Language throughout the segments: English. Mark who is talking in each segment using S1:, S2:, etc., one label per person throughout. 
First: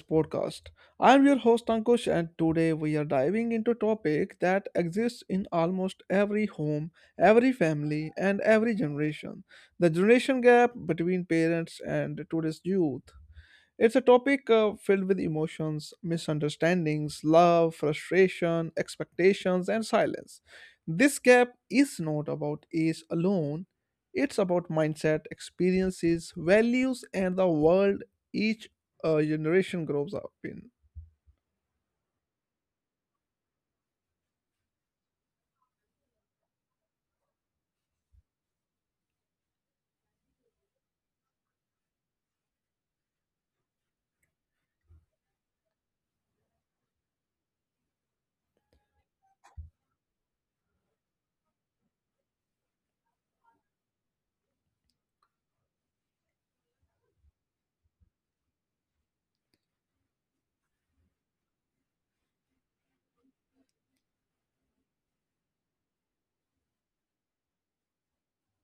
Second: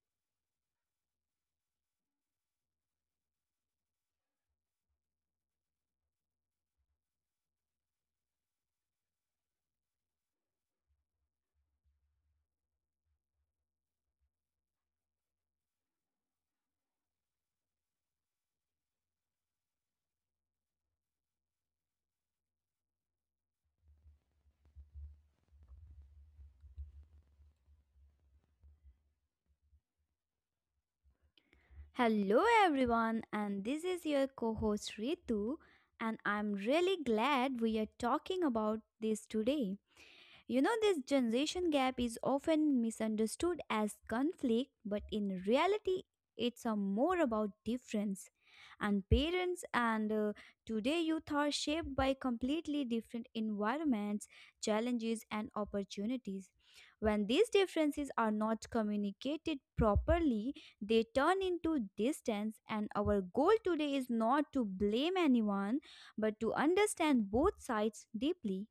S1: podcast. I'm your host Ankush, and today we are diving into a topic that exists in almost every home, every family, and every generation the generation gap between parents and today's youth. It's a topic filled with emotions, misunderstandings, love, frustration, expectations, and silence. This gap is not about age alone, it's about mindset, experiences, values, and the world each generation grows up in.
S2: Hello, everyone, and this is your co host Ritu, and I'm really glad we are talking about this today. This generation gap is often misunderstood as conflict, but in reality, it's a more about difference. And parents and today youth are shaped by completely different environments, challenges, and opportunities. When these differences are not communicated properly, they turn into distance. And our goal today is not to blame anyone, but to understand both sides deeply.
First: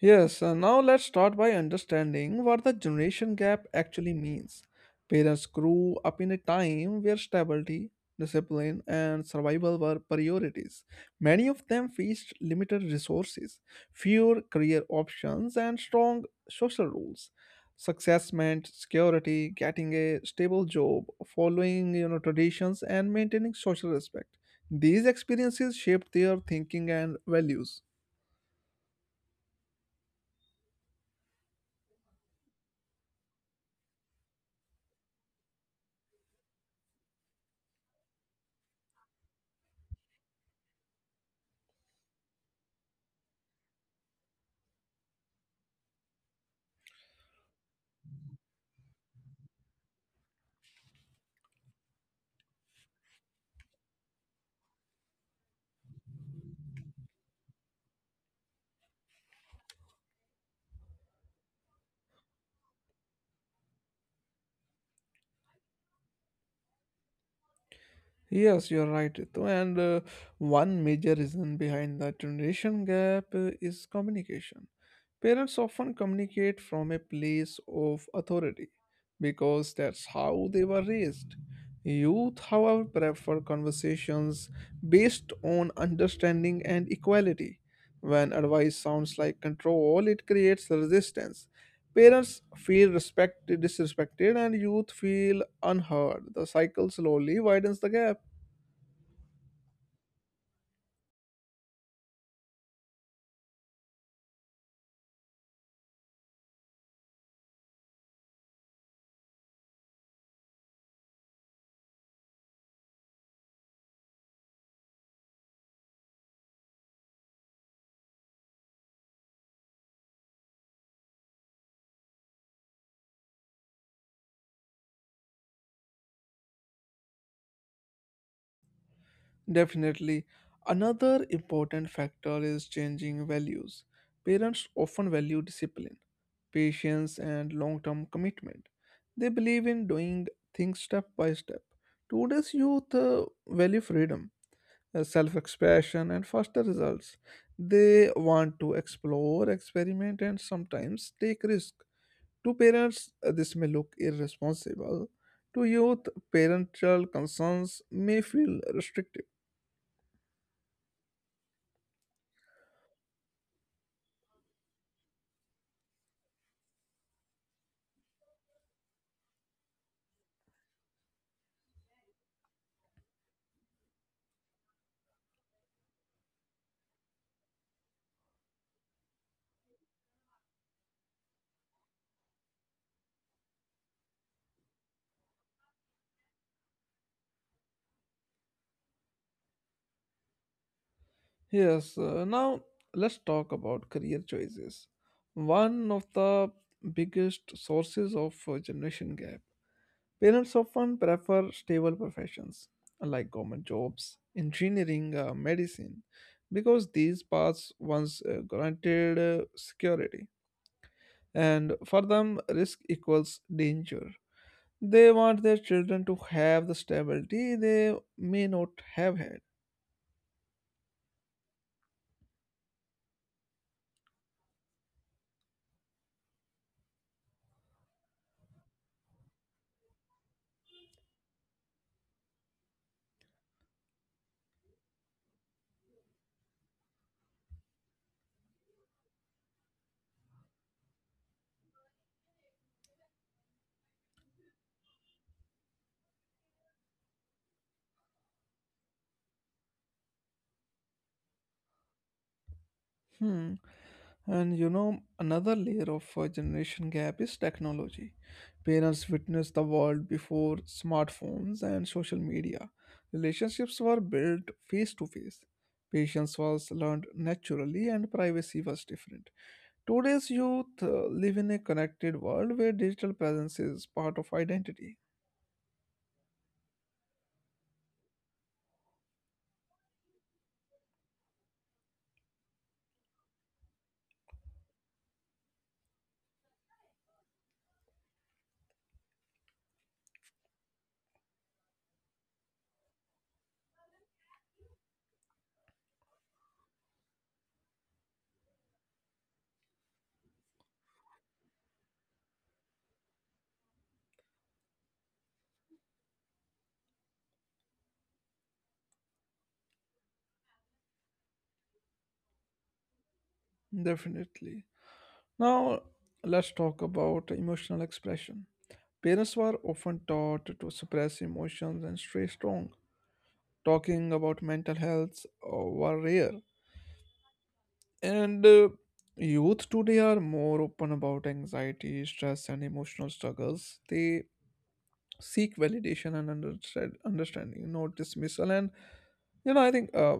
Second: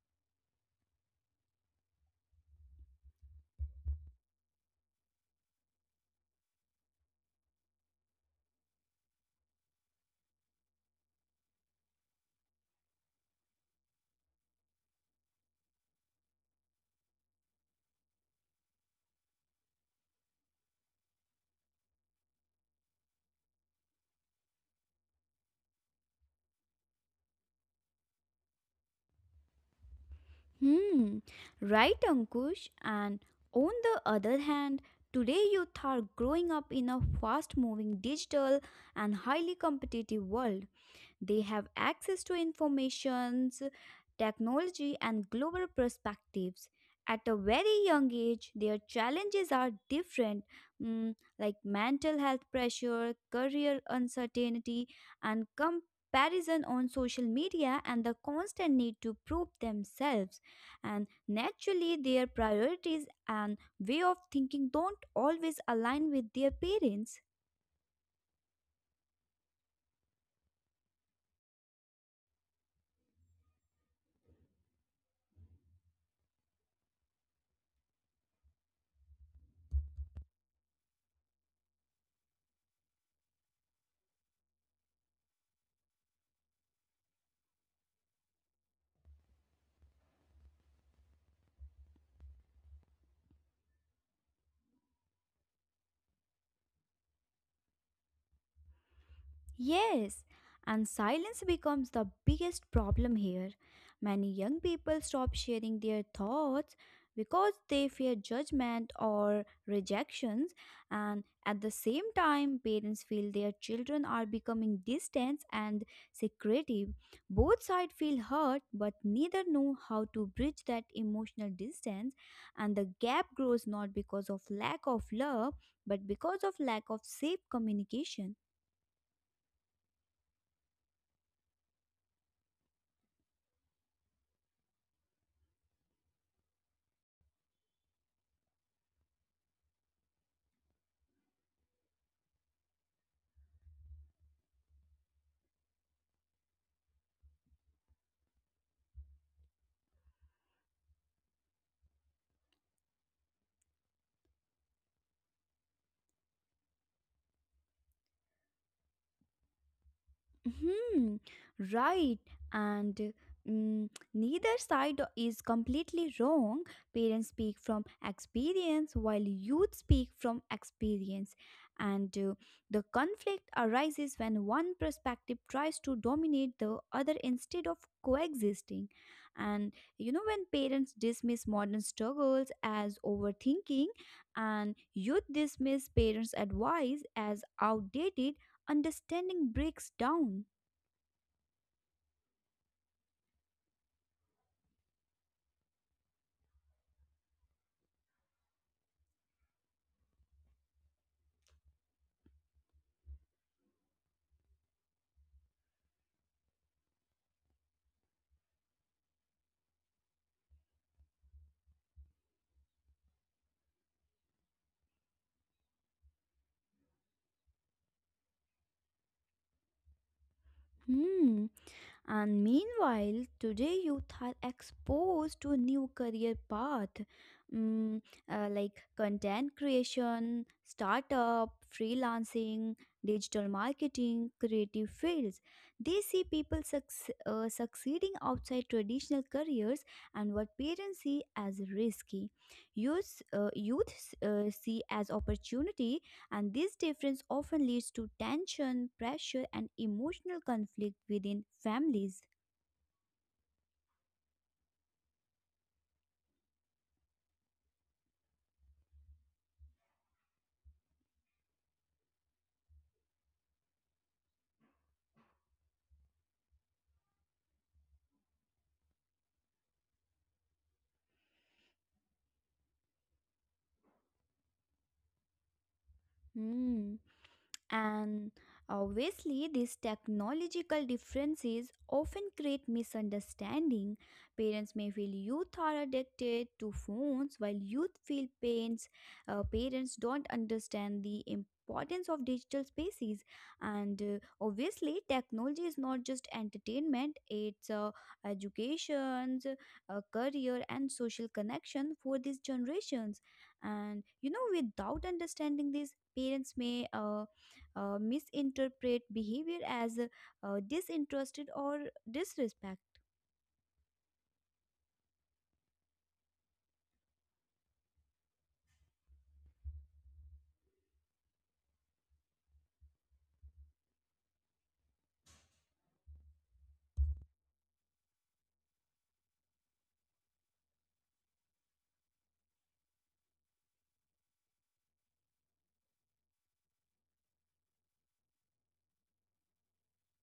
S1: Yes, now let's start by understanding what the generation gap actually means. Parents grew up in a time where stability, discipline, and survival were priorities. Many of them faced limited resources, fewer career options, and strong social rules. Success meant security, getting a stable job, following traditions, and maintaining social respect. These experiences shaped their thinking and values.
S2: Hmm, right, Ankush. And on the other hand, today youth are growing up in a fast moving digital and highly competitive world. They have access to informations, technology, and global perspectives. At a very young age, their challenges are different, like mental health pressure, career uncertainty, and comparison on social media, and the constant need to prove themselves. And naturally, their priorities and way of thinking don't always align with their parents.
S1: Yes, you're right, Ritu. And One major reason behind the generation gap is communication. Parents often communicate from a place of authority because that's how they were raised. Youth, however, prefer conversations based on understanding and equality. When advice sounds like control, it creates resistance. Parents feel respected, disrespected, and youth feel unheard. The cycle slowly widens the gap.
S2: Yes, and silence becomes the biggest problem here. Many young people stop sharing their thoughts because they fear judgment or rejections, and at the same time, parents feel their children are becoming distant and secretive. Both sides feel hurt, but neither know how to bridge that emotional distance, and the gap grows not because of lack of love but because of lack of safe communication.
S1: Definitely. Another important factor is changing values. Parents often value discipline, patience, and long term commitment. They believe in doing things step by step. Today's youth value freedom, self expression, and faster results. They want to explore, experiment, and sometimes take risk. To parents, this may look irresponsible. To youth, parental concerns may feel restrictive.
S2: Hmm, right. And mm, Neither side is completely wrong. Parents speak from experience while youth speak from experience. And The conflict arises when one perspective tries to dominate the other instead of coexisting. And when parents dismiss modern struggles as overthinking and youth dismiss parents' advice as outdated, understanding breaks down.
S1: Yes, now let's talk about career choices. One of the biggest sources of generation gap. Parents often prefer stable professions like government jobs, engineering, medicine, because these paths once granted security. And for them, risk equals danger. They want their children to have the stability they may not have had.
S2: Hmm. And meanwhile, today youth are exposed to a new career path, mm, like content creation, startup, freelancing, digital marketing, creative fields. They see people succeeding outside traditional careers and what parents see as risky. Youth see as opportunity. And this difference often leads to tension, pressure, and emotional conflict within families.
S1: Hmm. And you know, another layer of generation gap is technology. Parents witnessed the world before smartphones and social media. Relationships were built face to face. Patience was learned naturally, and privacy was different. Today's youth live in a connected world where digital presence is part of identity.
S2: Hmm. And obviously, these technological differences often create misunderstanding. Parents may feel youth are addicted to phones, while youth feel pains. Parents don't understand the importance of digital spaces. And obviously, technology is not just entertainment; it's educations, career, and social connection for these generations. And without understanding this, parents may misinterpret behavior as disinterested or disrespect.
S1: Definitely. Now, let's talk about emotional expression. Parents were often taught to suppress emotions and stay strong. Talking about mental health were rare. And Youth today are more open about anxiety, stress, and emotional struggles. They seek validation and understanding, not dismissal. And you know, I think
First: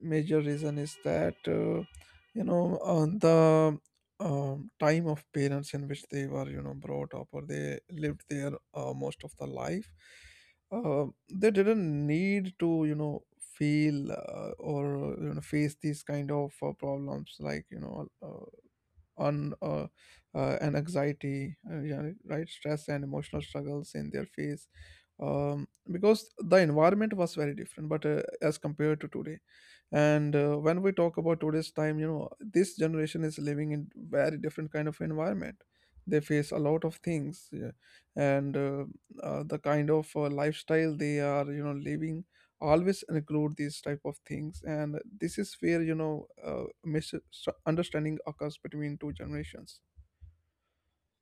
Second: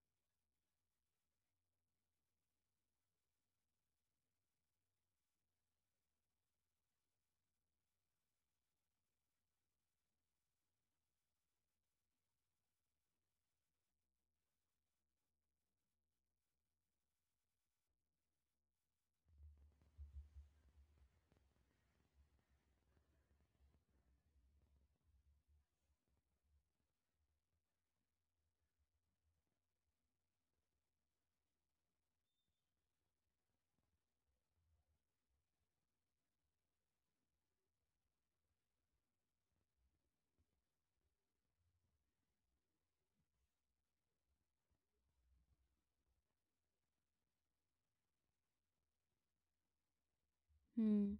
S1: major reason is that you know on the time of parents in which they were you know brought up or they lived their most of the life, uh, they didn't need to you know feel or you know face these kind of problems like you know. On and anxiety, yeah, right, stress and emotional struggles in their face, because the environment was very different, but as compared to today, and when we talk about today's time, you know, this generation is living in very different kind of environment. They face a lot of things, yeah, and the kind of lifestyle they are, you know, living always include these type of things, and this is where misunderstanding occurs between two generations.
S2: Hmm.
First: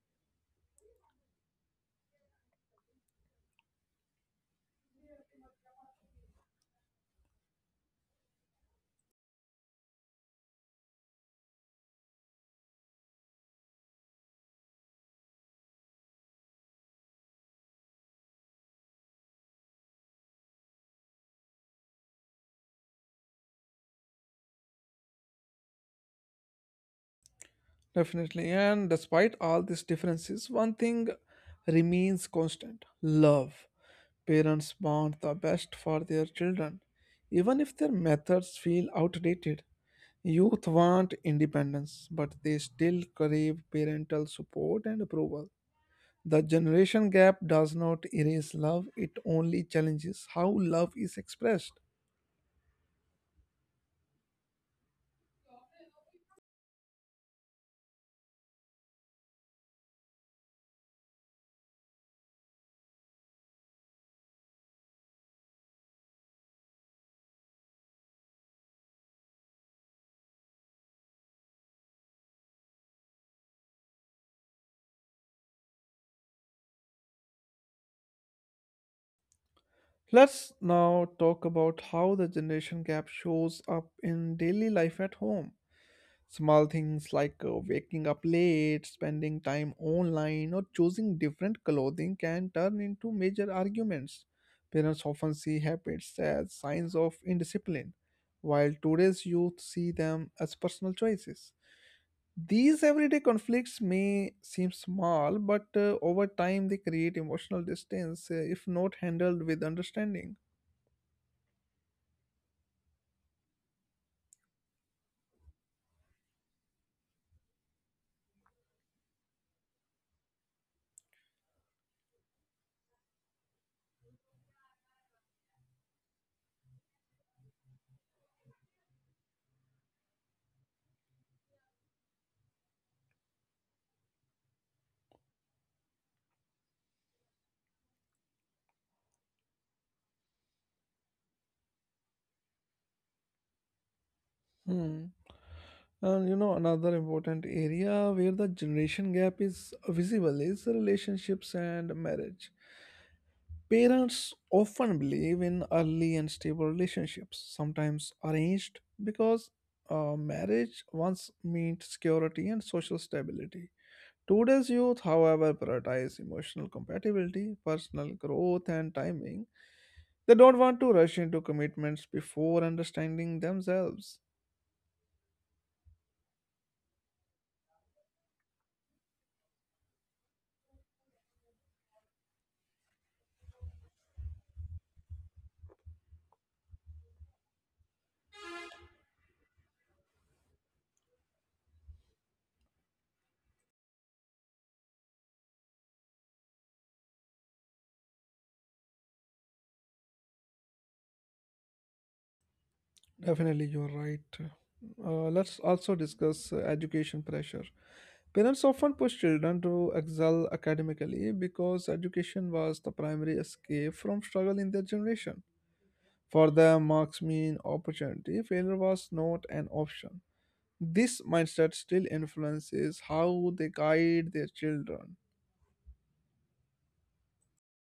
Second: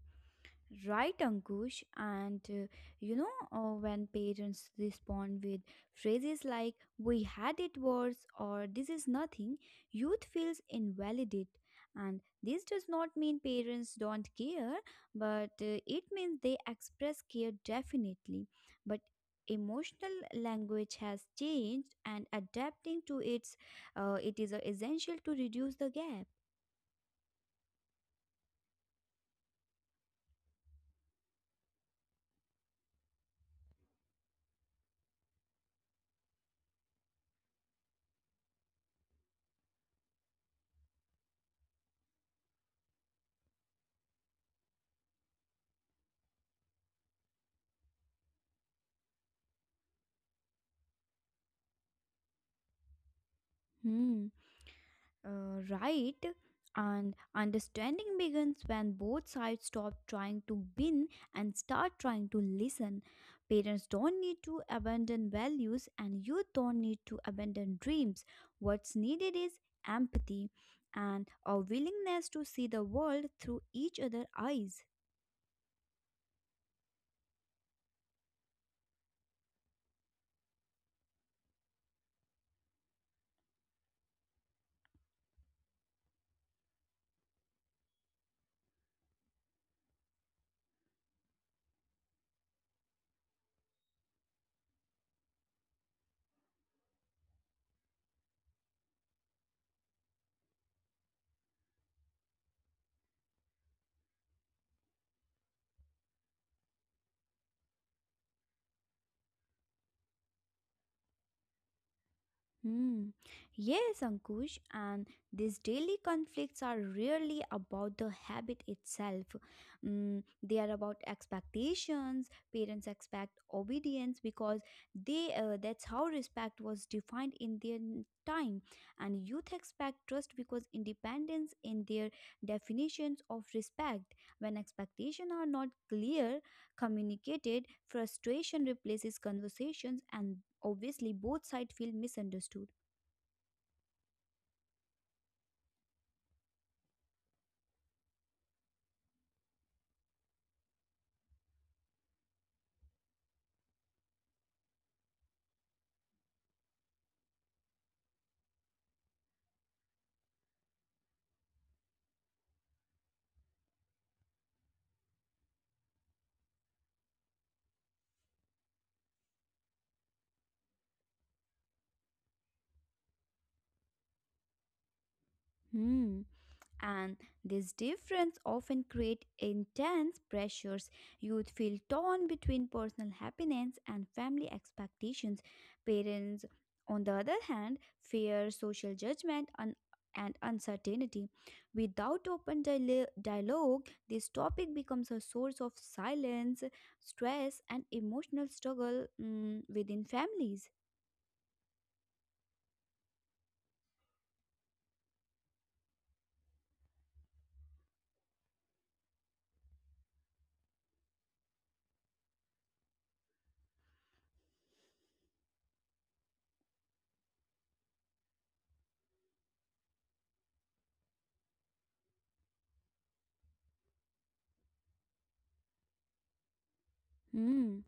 S2: Right, Ankush. And when parents respond with phrases like, we had it worse or this is nothing, youth feels invalidate. And this does not mean parents don't care, but it means they express care definitely. But emotional language has changed and adapting to its it is essential to reduce the gap.
S1: Definitely, and despite all these differences one thing remains constant: love. Parents want the best for their children even if their methods feel outdated. Youth want independence, but they still crave parental support and approval. The generation gap does not erase love, it only challenges how love is expressed.
S2: Hmm. Right, and understanding begins when both sides stop trying to win and start trying to listen. Parents don't need to abandon values, and you don't need to abandon dreams. What's needed is empathy and a willingness to see the world through each other's eyes.
S1: Let's now talk about how the generation gap shows up in daily life at home. Small things like waking up late, spending time online, or choosing different clothing can turn into major arguments. Parents often see habits as signs of indiscipline, while today's youth see them as personal choices. These everyday conflicts may seem small, but over time they create emotional distance if not handled with understanding.
S2: Hmm. Yes, Ankush, and these daily conflicts are really about the habit itself. Mm, they are about expectations. Parents expect obedience because they that's how respect was defined in their time, and youth expect trust because independence in their definitions of respect. When expectations are not clear, communicated, frustration replaces conversations, and obviously both sides feel misunderstood.
S1: Hmm. And you know, another important area where the generation gap is visible is relationships and marriage. Parents often believe in early and stable relationships, sometimes arranged, because marriage once meant security and social stability. Today's youth, however, prioritize emotional compatibility, personal growth, and timing. They don't want to rush into commitments before understanding themselves.
S2: Hmm. And this difference often create intense pressures. Youth feel torn between personal happiness and family expectations. Parents, on the other hand, fear social judgment and uncertainty. Without open dialogue, this topic becomes a source of silence, stress, and emotional struggle, within families.
S1: Definitely, you're right. Let's also discuss education pressure. Parents often push children to excel academically because education was the primary escape from struggle in their generation. For them, marks mean opportunity, failure was not an option. This mindset still influences how they guide their children.
S2: Hmm.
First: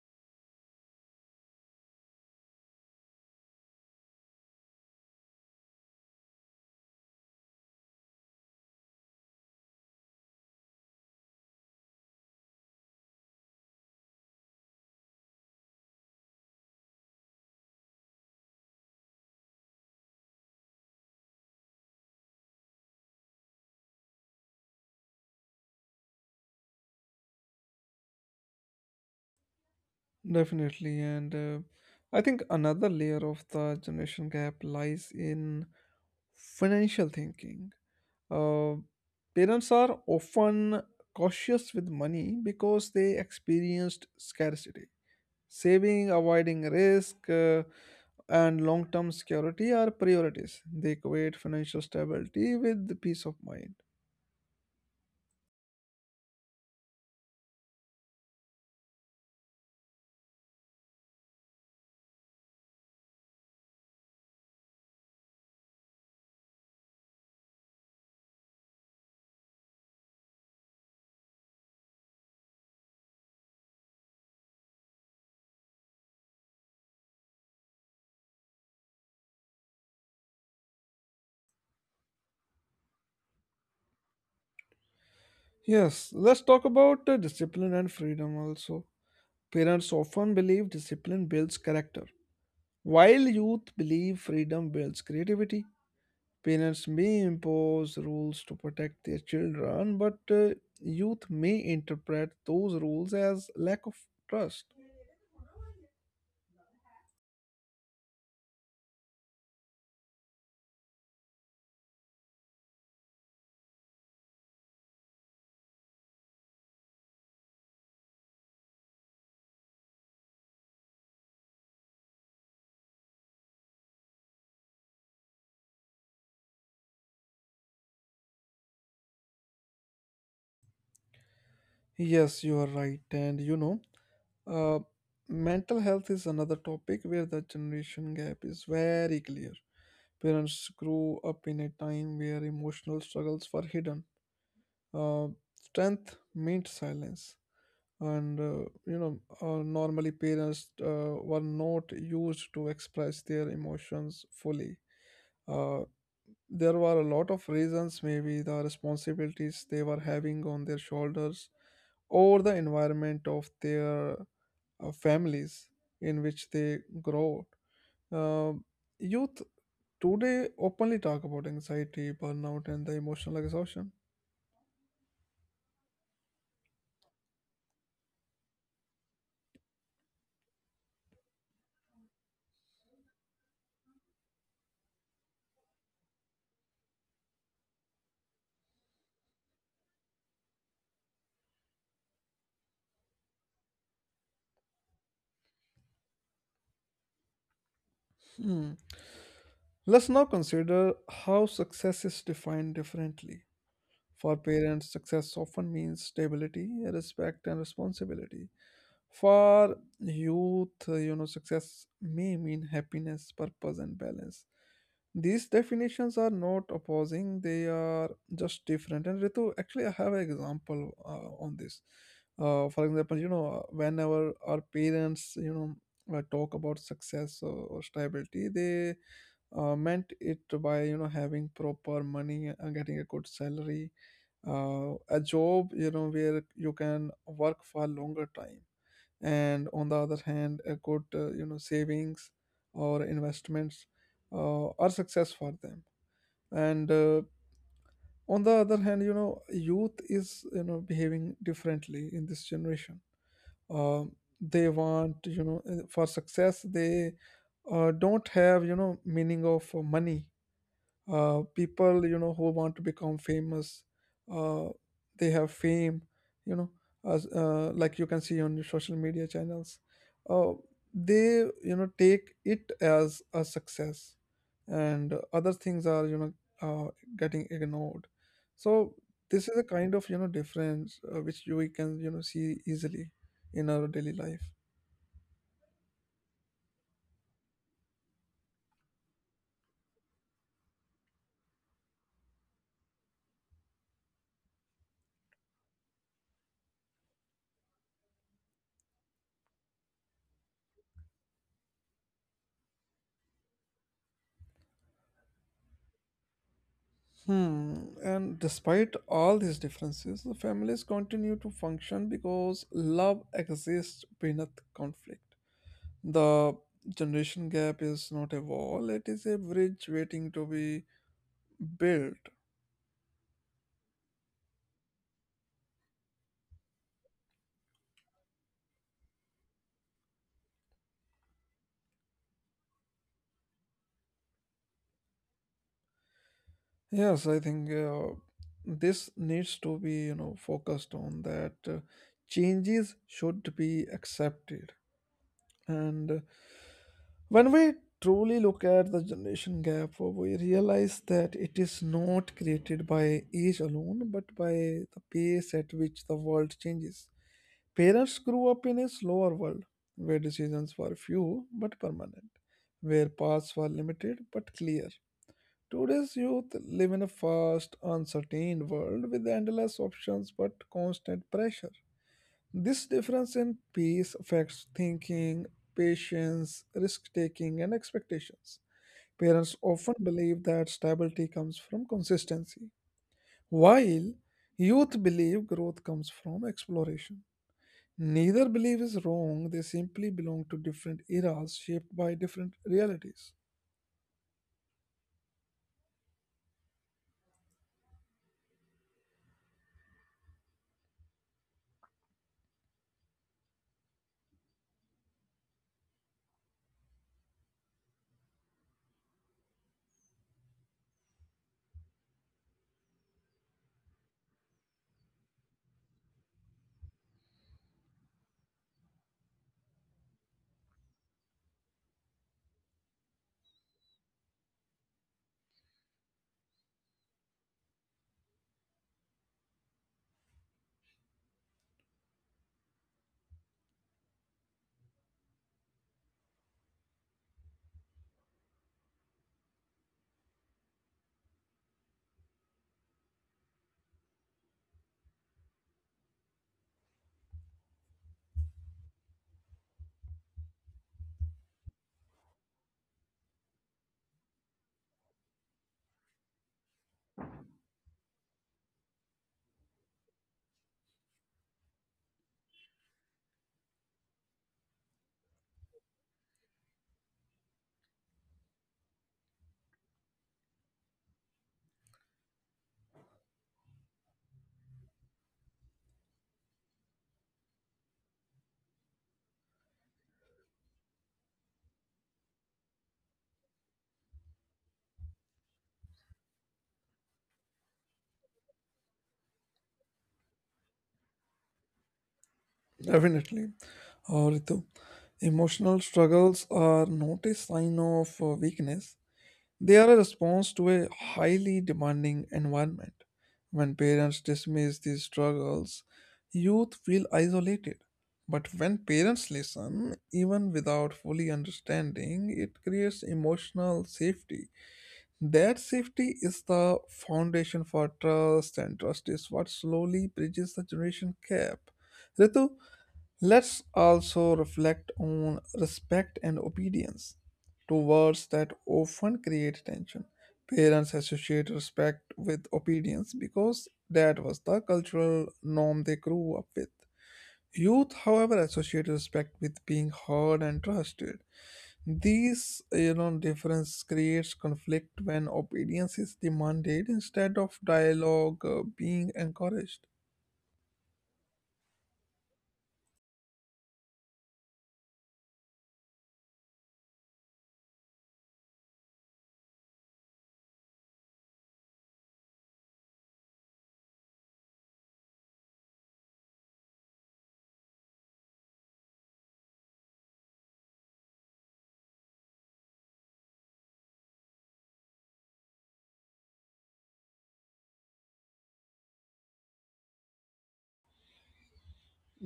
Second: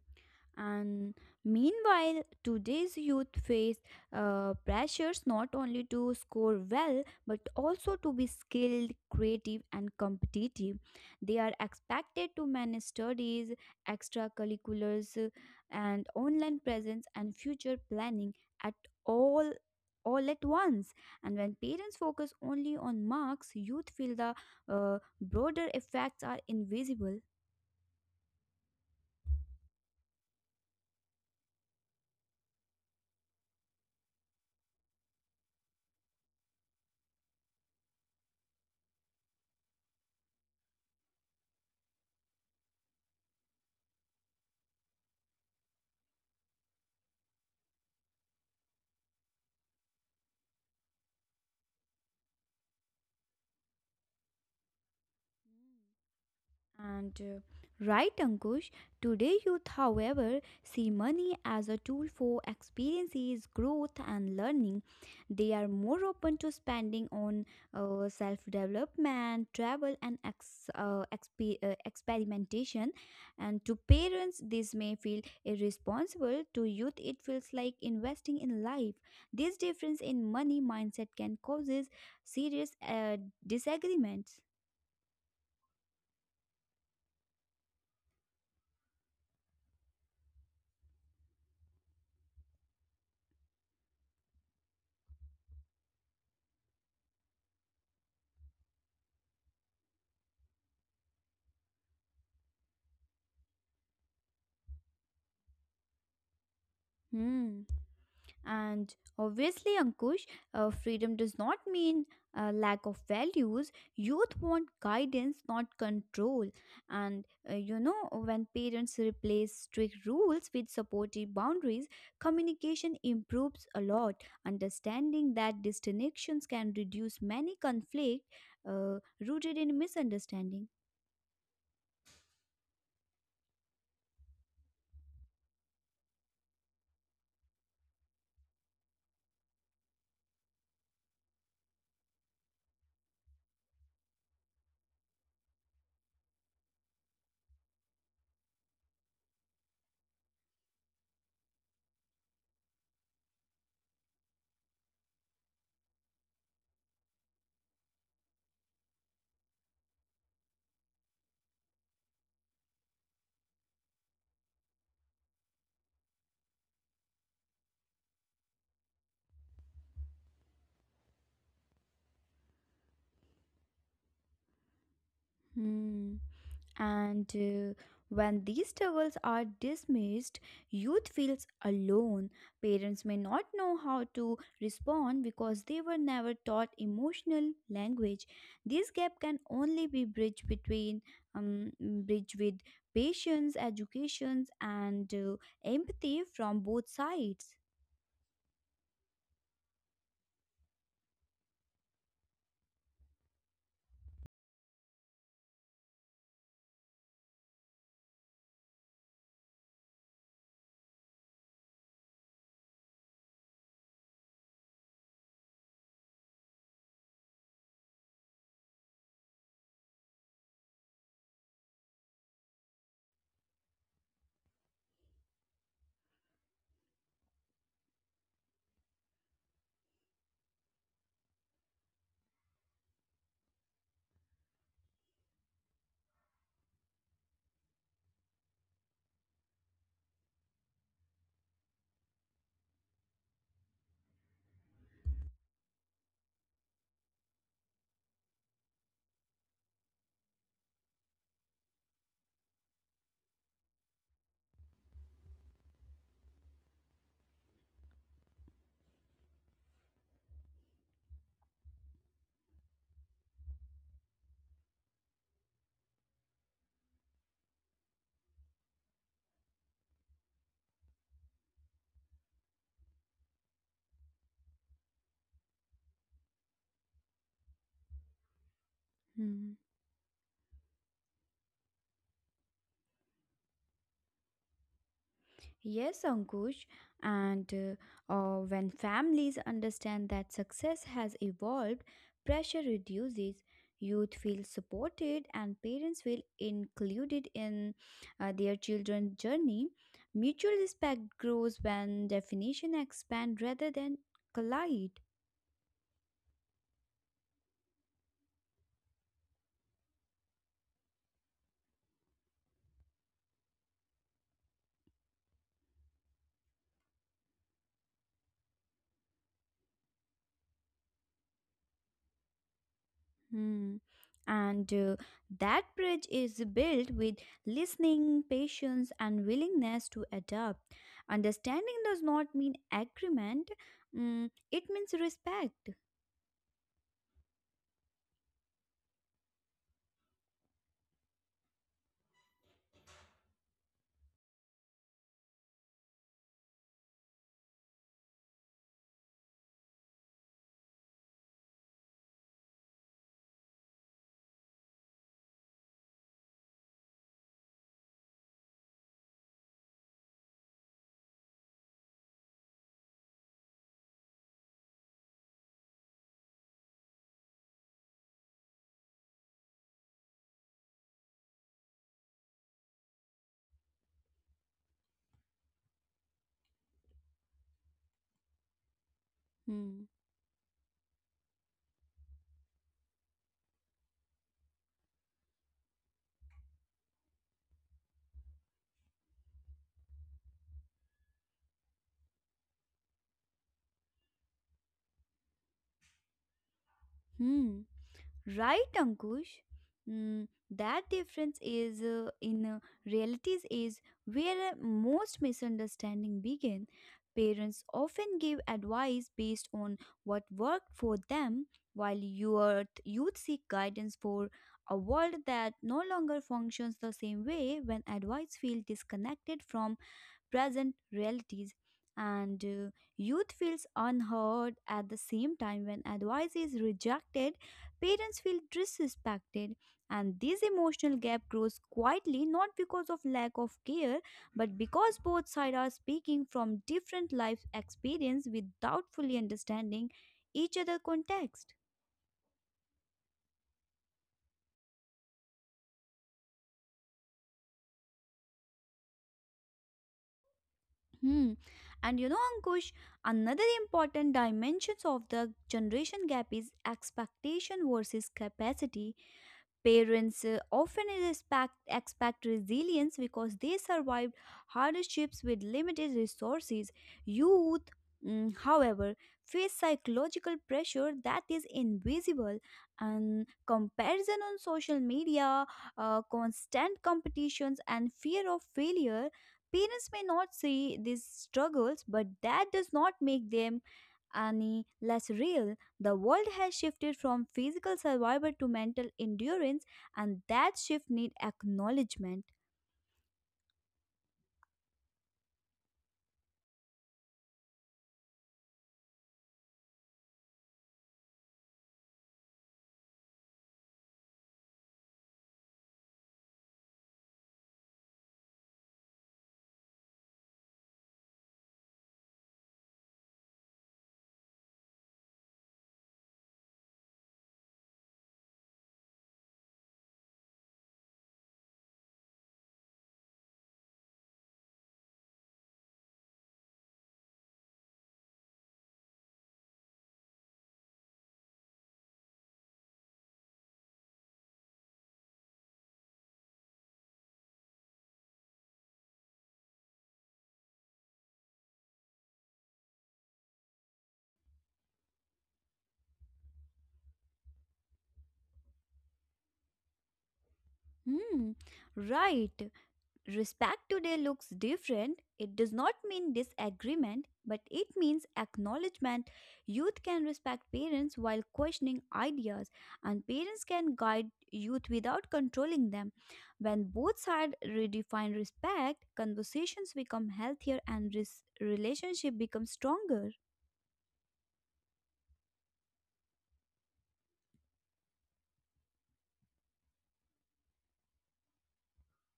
S2: And meanwhile, today's youth face pressures not only to score well but also to be skilled, creative, and competitive. They are expected to manage studies, extracurriculars, and online presence and future planning at all all at once. And when parents focus only on marks, youth feel the broader effects are invisible.
S1: Definitely, and I think another layer of the generation gap lies in financial thinking. Uh, Parents are often cautious with money because they experienced scarcity. Saving, avoiding risk, and long term security are priorities. They equate financial stability with peace of mind.
S2: And right, Ankush, today youth, however, see money as a tool for experiences, growth, and learning. They are more open to spending on self development, travel, and experimentation. And to parents, this may feel irresponsible. To youth, it feels like investing in life. This difference in money mindset can causes serious disagreements.
S1: Yes, let's talk about discipline and freedom also. Parents often believe discipline builds character. While youth believe freedom builds creativity, parents may impose rules to protect their children, but youth may interpret those rules as lack of trust.
S2: Hmm. And obviously, Ankush, freedom does not mean lack of values. Youth want guidance, not control. And when parents replace strict rules with supportive boundaries, communication improves a lot. Understanding that disconnections can reduce many conflict rooted in misunderstanding.
S1: Yes, you are right. Uh, Mental health is another topic where the generation gap is very clear. Parents grew up in a time where emotional struggles were hidden. Uh, Strength meant silence. And You know, normally parents were not used to express their emotions fully. uh, there were a lot of reasons, maybe the responsibilities they were having on their shoulders, or the environment of their families in which they grow. uh, Youth today openly talk about anxiety, burnout, and the emotional exhaustion.
S2: Hmm. And when these struggles are dismissed, youth feels alone. Parents may not know how to respond because they were never taught emotional language. This gap can only be bridged between bridge with patience, educations, and empathy from both sides.
S1: Hmm. Let's now consider how success is defined differently. For parents, success often means stability, respect, and responsibility. For youth, you know, success may mean happiness, purpose, and balance. These definitions are not opposing, they are just different. And Ritu, actually, I have an example on this. For example, you know, whenever our parents, you know, talk about success or stability, they meant it by you know having proper money and getting a good salary, a job you know where you can work for longer time, and on the other hand a good you know savings or investments are success for them. And On the other hand, you know, youth is you know behaving differently in this generation. Um, they want you know for success they don't have you know meaning of money. People you know who want to become famous, uh, they have fame, you know, as like you can see on your social media channels, uh, they you know take it as a success, and other things are you know uh, getting ignored. So this
S2: Hmm.
S1: is a kind of you know difference which you we can you know see easily in our daily life.
S2: Yes, Ankush, and when families understand that success has evolved, pressure reduces, youth feel supported, and parents feel included in their children's journey. Mutual respect grows when definition expand rather than collide.
S1: Hmm. And despite all these differences, the families continue to function because love exists beneath conflict. The generation gap is not a wall, it is a bridge waiting to be built.
S2: Hmm. And that bridge is built with listening, patience, and willingness to adapt. Understanding does not mean agreement, it means respect.
S1: Yes, I think this needs to be, you know, focused on that changes should be accepted. And When we truly look at the generation gap, we realize that it is not created by age alone, but by the pace at which the world changes. Parents grew up in a slower world where decisions were few but permanent, where paths were limited but clear. Today's youth live in a fast, uncertain world with endless options but constant pressure. This difference in pace affects thinking, patience, risk taking, and expectations. Parents often
S2: Hmm.
S1: believe that stability comes from consistency, while youth believe growth comes from exploration. Neither belief is wrong, they simply belong to different eras shaped by different realities.
S2: Hmm. Right, Ankush? Mm, that difference is in realities is where most misunderstanding begin. Parents often give advice based on what worked for them, while youth seek guidance for a world that no longer functions the same way. When advice feels disconnected from present realities and youth feels unheard at the same time, when advice is rejected parents feel disrespected, and this emotional gap grows quietly not because of lack of care but because both sides are speaking from different life experience without fully understanding each other context. Hmm. And you know, Ankush, another important dimensions of the generation gap is expectation versus capacity. Parents often expect resilience because they survived hardships with limited resources. Youth, however, face psychological pressure that is invisible, and comparison on social media, constant competitions, and fear of failure. Parents may not see these struggles, but that does not make them any less real. The world has shifted from physical survival to mental endurance, and that shift needs acknowledgement.
S1: Definitely. Ritu, emotional struggles are not a sign of weakness, they are a response to a highly demanding environment. When parents dismiss these struggles, youth feel isolated. But when parents listen, even without fully understanding, it creates emotional safety. That safety is the foundation for trust, and trust is what slowly bridges the generation gap. Ritu, let's also reflect on respect and obedience, two words that often create tension. Parents associate respect with obedience because that was the cultural norm they grew up with. Youth, however, associate respect with being heard and trusted. These, you know, difference creates conflict when obedience is demanded instead of dialogue being encouraged.
S2: Hmm, right. Respect today looks different. It does not mean disagreement, but it means acknowledgement. Youth can respect parents while questioning ideas, and parents can guide youth without controlling them. When both sides redefine respect, conversations become healthier and relationship becomes stronger.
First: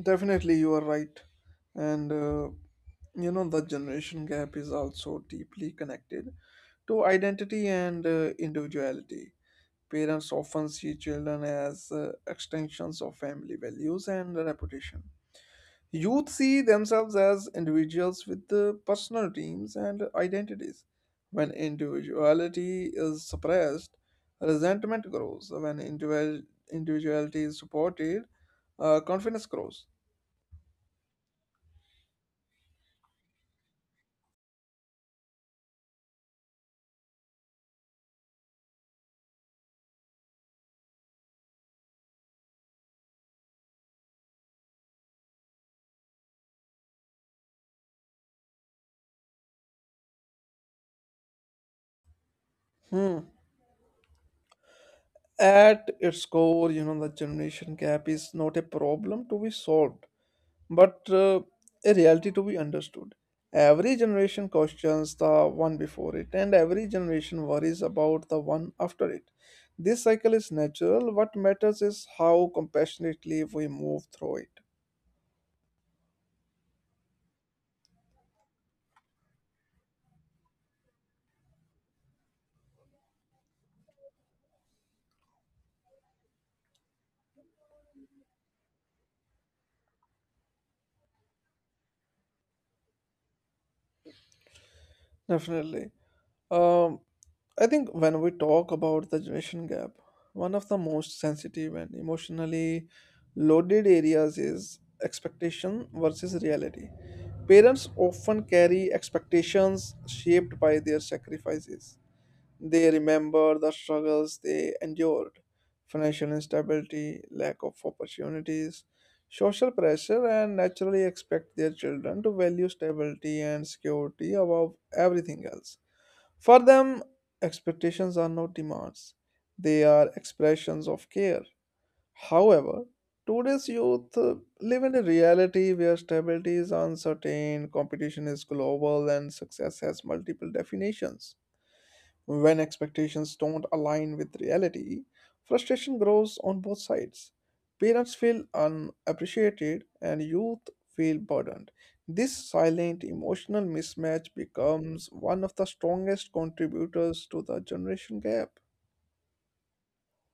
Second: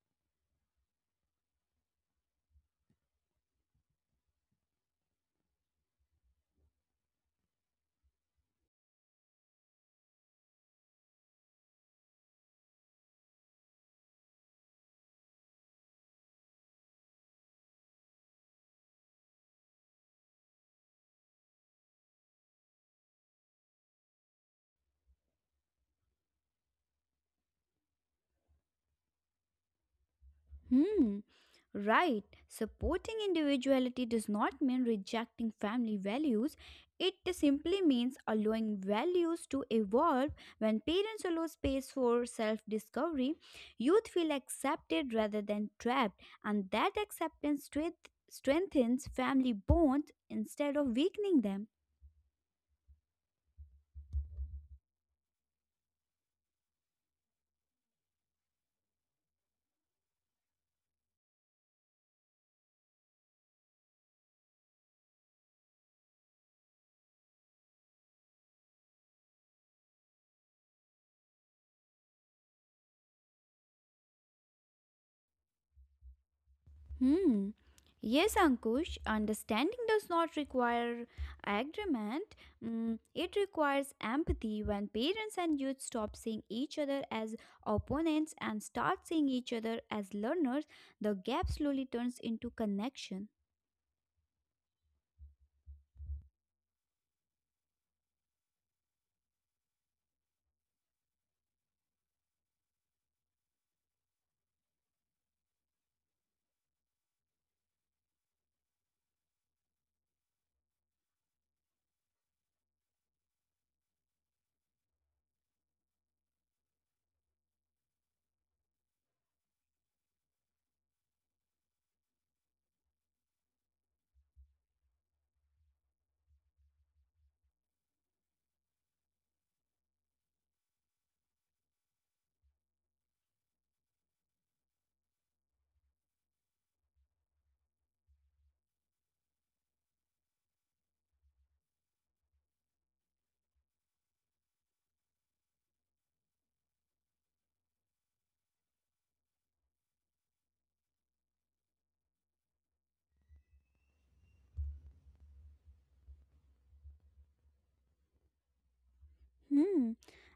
S1: Definitely, you are right. And You know, the generation gap is also deeply connected to identity and individuality. Parents often see children as extensions of family values and reputation. Youth see themselves as individuals with personal dreams and identities. When individuality is suppressed, resentment grows. When individuality is supported, confidence grows.
S2: Hmm, right. Supporting individuality does not mean rejecting family values. It simply means allowing values to evolve. When parents allow space for self discovery, youth feel accepted rather than trapped, and that acceptance strengthens family bonds instead of weakening them.
S1: Hmm. At its core, you know, the generation gap is not a problem to be solved, but a reality to be understood. Every generation questions the one before it, and every generation worries about the one after it. This cycle is natural. What matters is how compassionately we move through it.
S2: Hmm. Yes, Ankush, understanding does not require agreement. Mm, it requires empathy. When parents and youth stop seeing each other as opponents and start seeing each other as learners, the gap slowly turns into connection.
S1: Definitely. Um, I think when we talk about the generation gap, one of the most sensitive and emotionally loaded areas is expectation versus reality. Parents often carry expectations shaped by their sacrifices. They remember the struggles they endured financial instability, lack of opportunities, social pressure, and naturally expect their children to value stability and security above everything else. For them, expectations are not demands, they are expressions of care. However, today's youth live in a reality where stability is uncertain, competition is global, and success has multiple definitions. When expectations don't align with reality, frustration grows on both sides. Parents feel unappreciated and youth feel burdened. This silent emotional mismatch becomes one of the strongest contributors to the generation gap.
S2: Hmm.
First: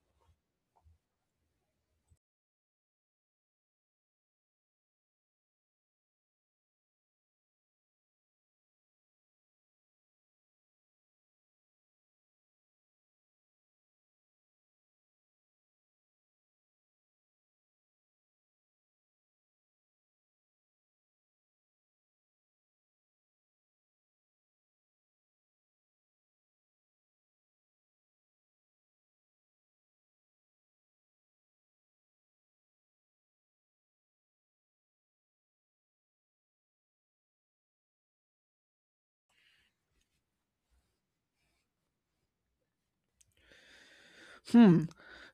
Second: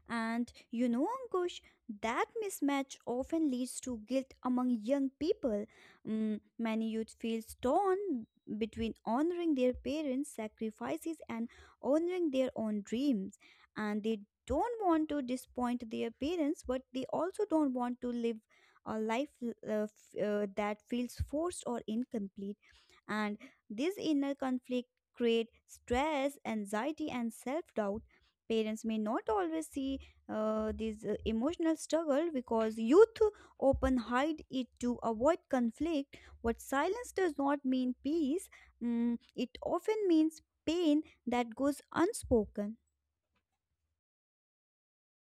S2: And you know, Ankush, that mismatch often leads to guilt among young people. Mm, many youth feel torn between honoring their parents' sacrifices and honoring their own dreams. And they don't want to disappoint their parents, but they also don't want to live a life that feels forced or incomplete. And this inner conflict creates stress, anxiety, and self doubt. Parents may not always see this emotional struggle because youth often hide it to avoid conflict. What silence does not mean peace, it often means pain that goes unspoken.
S1: Hmm.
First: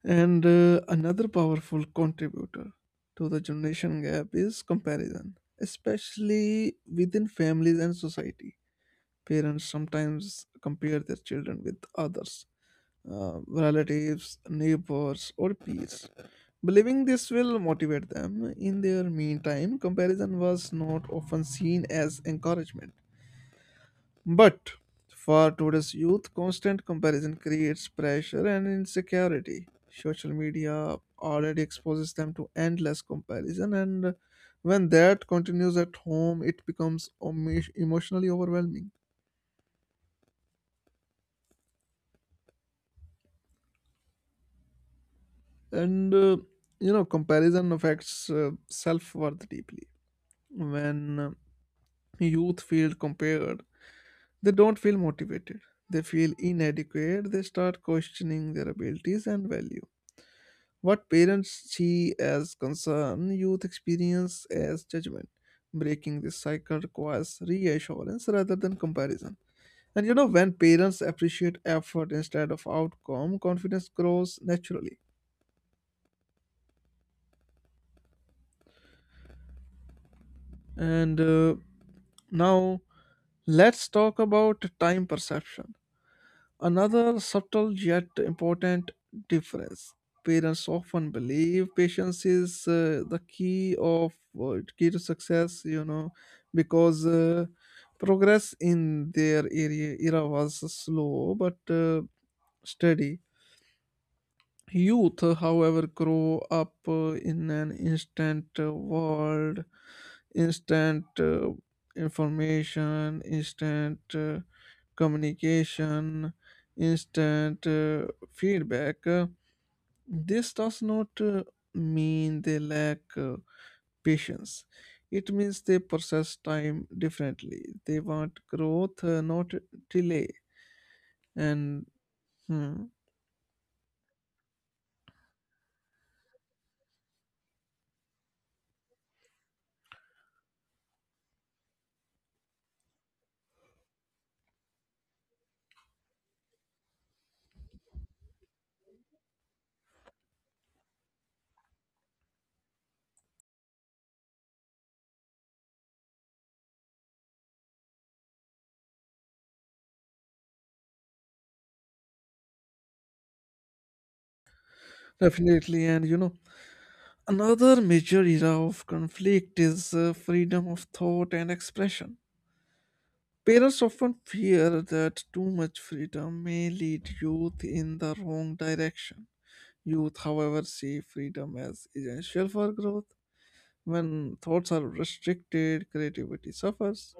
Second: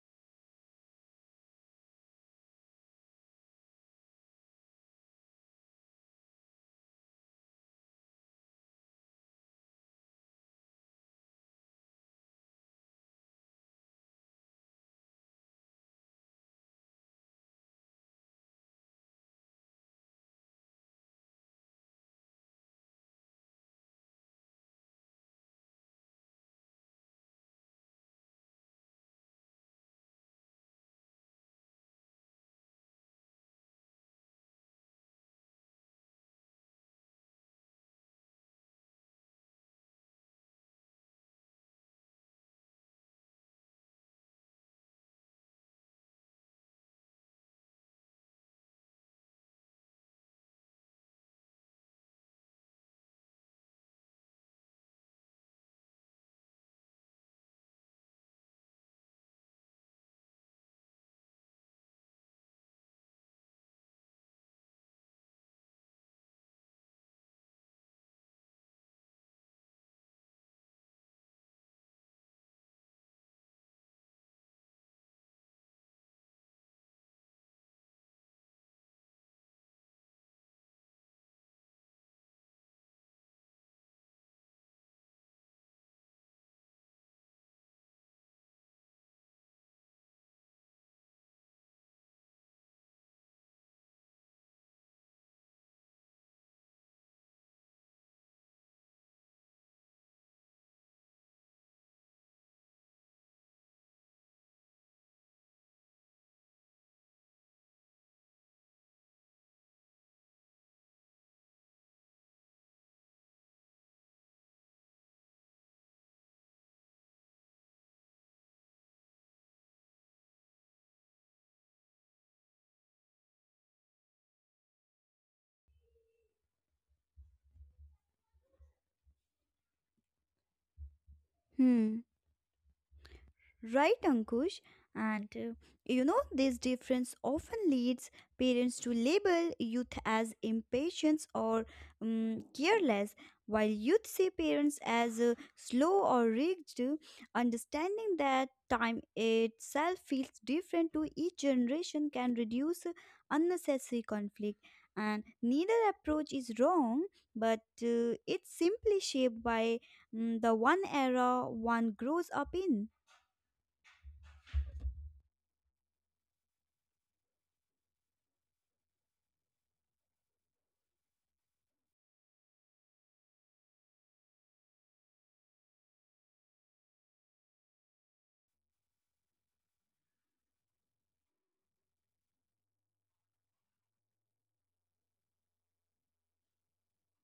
S1: And Another powerful contributor to the generation gap is comparison, especially within families and society. Parents sometimes compare their children with others relatives, neighbors, or peers. Believing this will motivate them. In their meantime, comparison was not often seen as encouragement. But for today's youth, constant comparison creates pressure and insecurity. Social media already exposes them to endless comparison, and when that continues at home, it becomes emotionally overwhelming. And You know, comparison affects self worth deeply when youth feel compared, they don't feel motivated. They feel inadequate. They start questioning their abilities and value. What parents see as concern, youth experience as judgment. Breaking this cycle requires reassurance rather than comparison. And you know, when parents appreciate effort instead of outcome, confidence grows naturally. And uh, now, let's talk about time perception. Another subtle yet important difference. Parents often believe patience is the key of key to success, you know, because progress in their area era was slow but steady. Youth, however, grow up in an instant world, instant information, instant communication, instant feedback. This does not mean they lack patience. It means they process time differently. They want growth, not delay. And
S2: Hmm.
S1: hmm,
S2: Right, Ankush? And this difference often leads parents to label youth as impatient or careless, while youth see parents as slow or rigid. Understanding that time itself feels different to each generation can reduce unnecessary conflict. And neither approach is wrong, but it's simply shaped by the one era one grows up in.
S1: definitely, and you know, another major era of conflict is freedom of thought and expression. Parents often fear that too much freedom may lead youth in the wrong direction. Youth, however, see freedom as essential for growth. When thoughts are restricted, creativity suffers.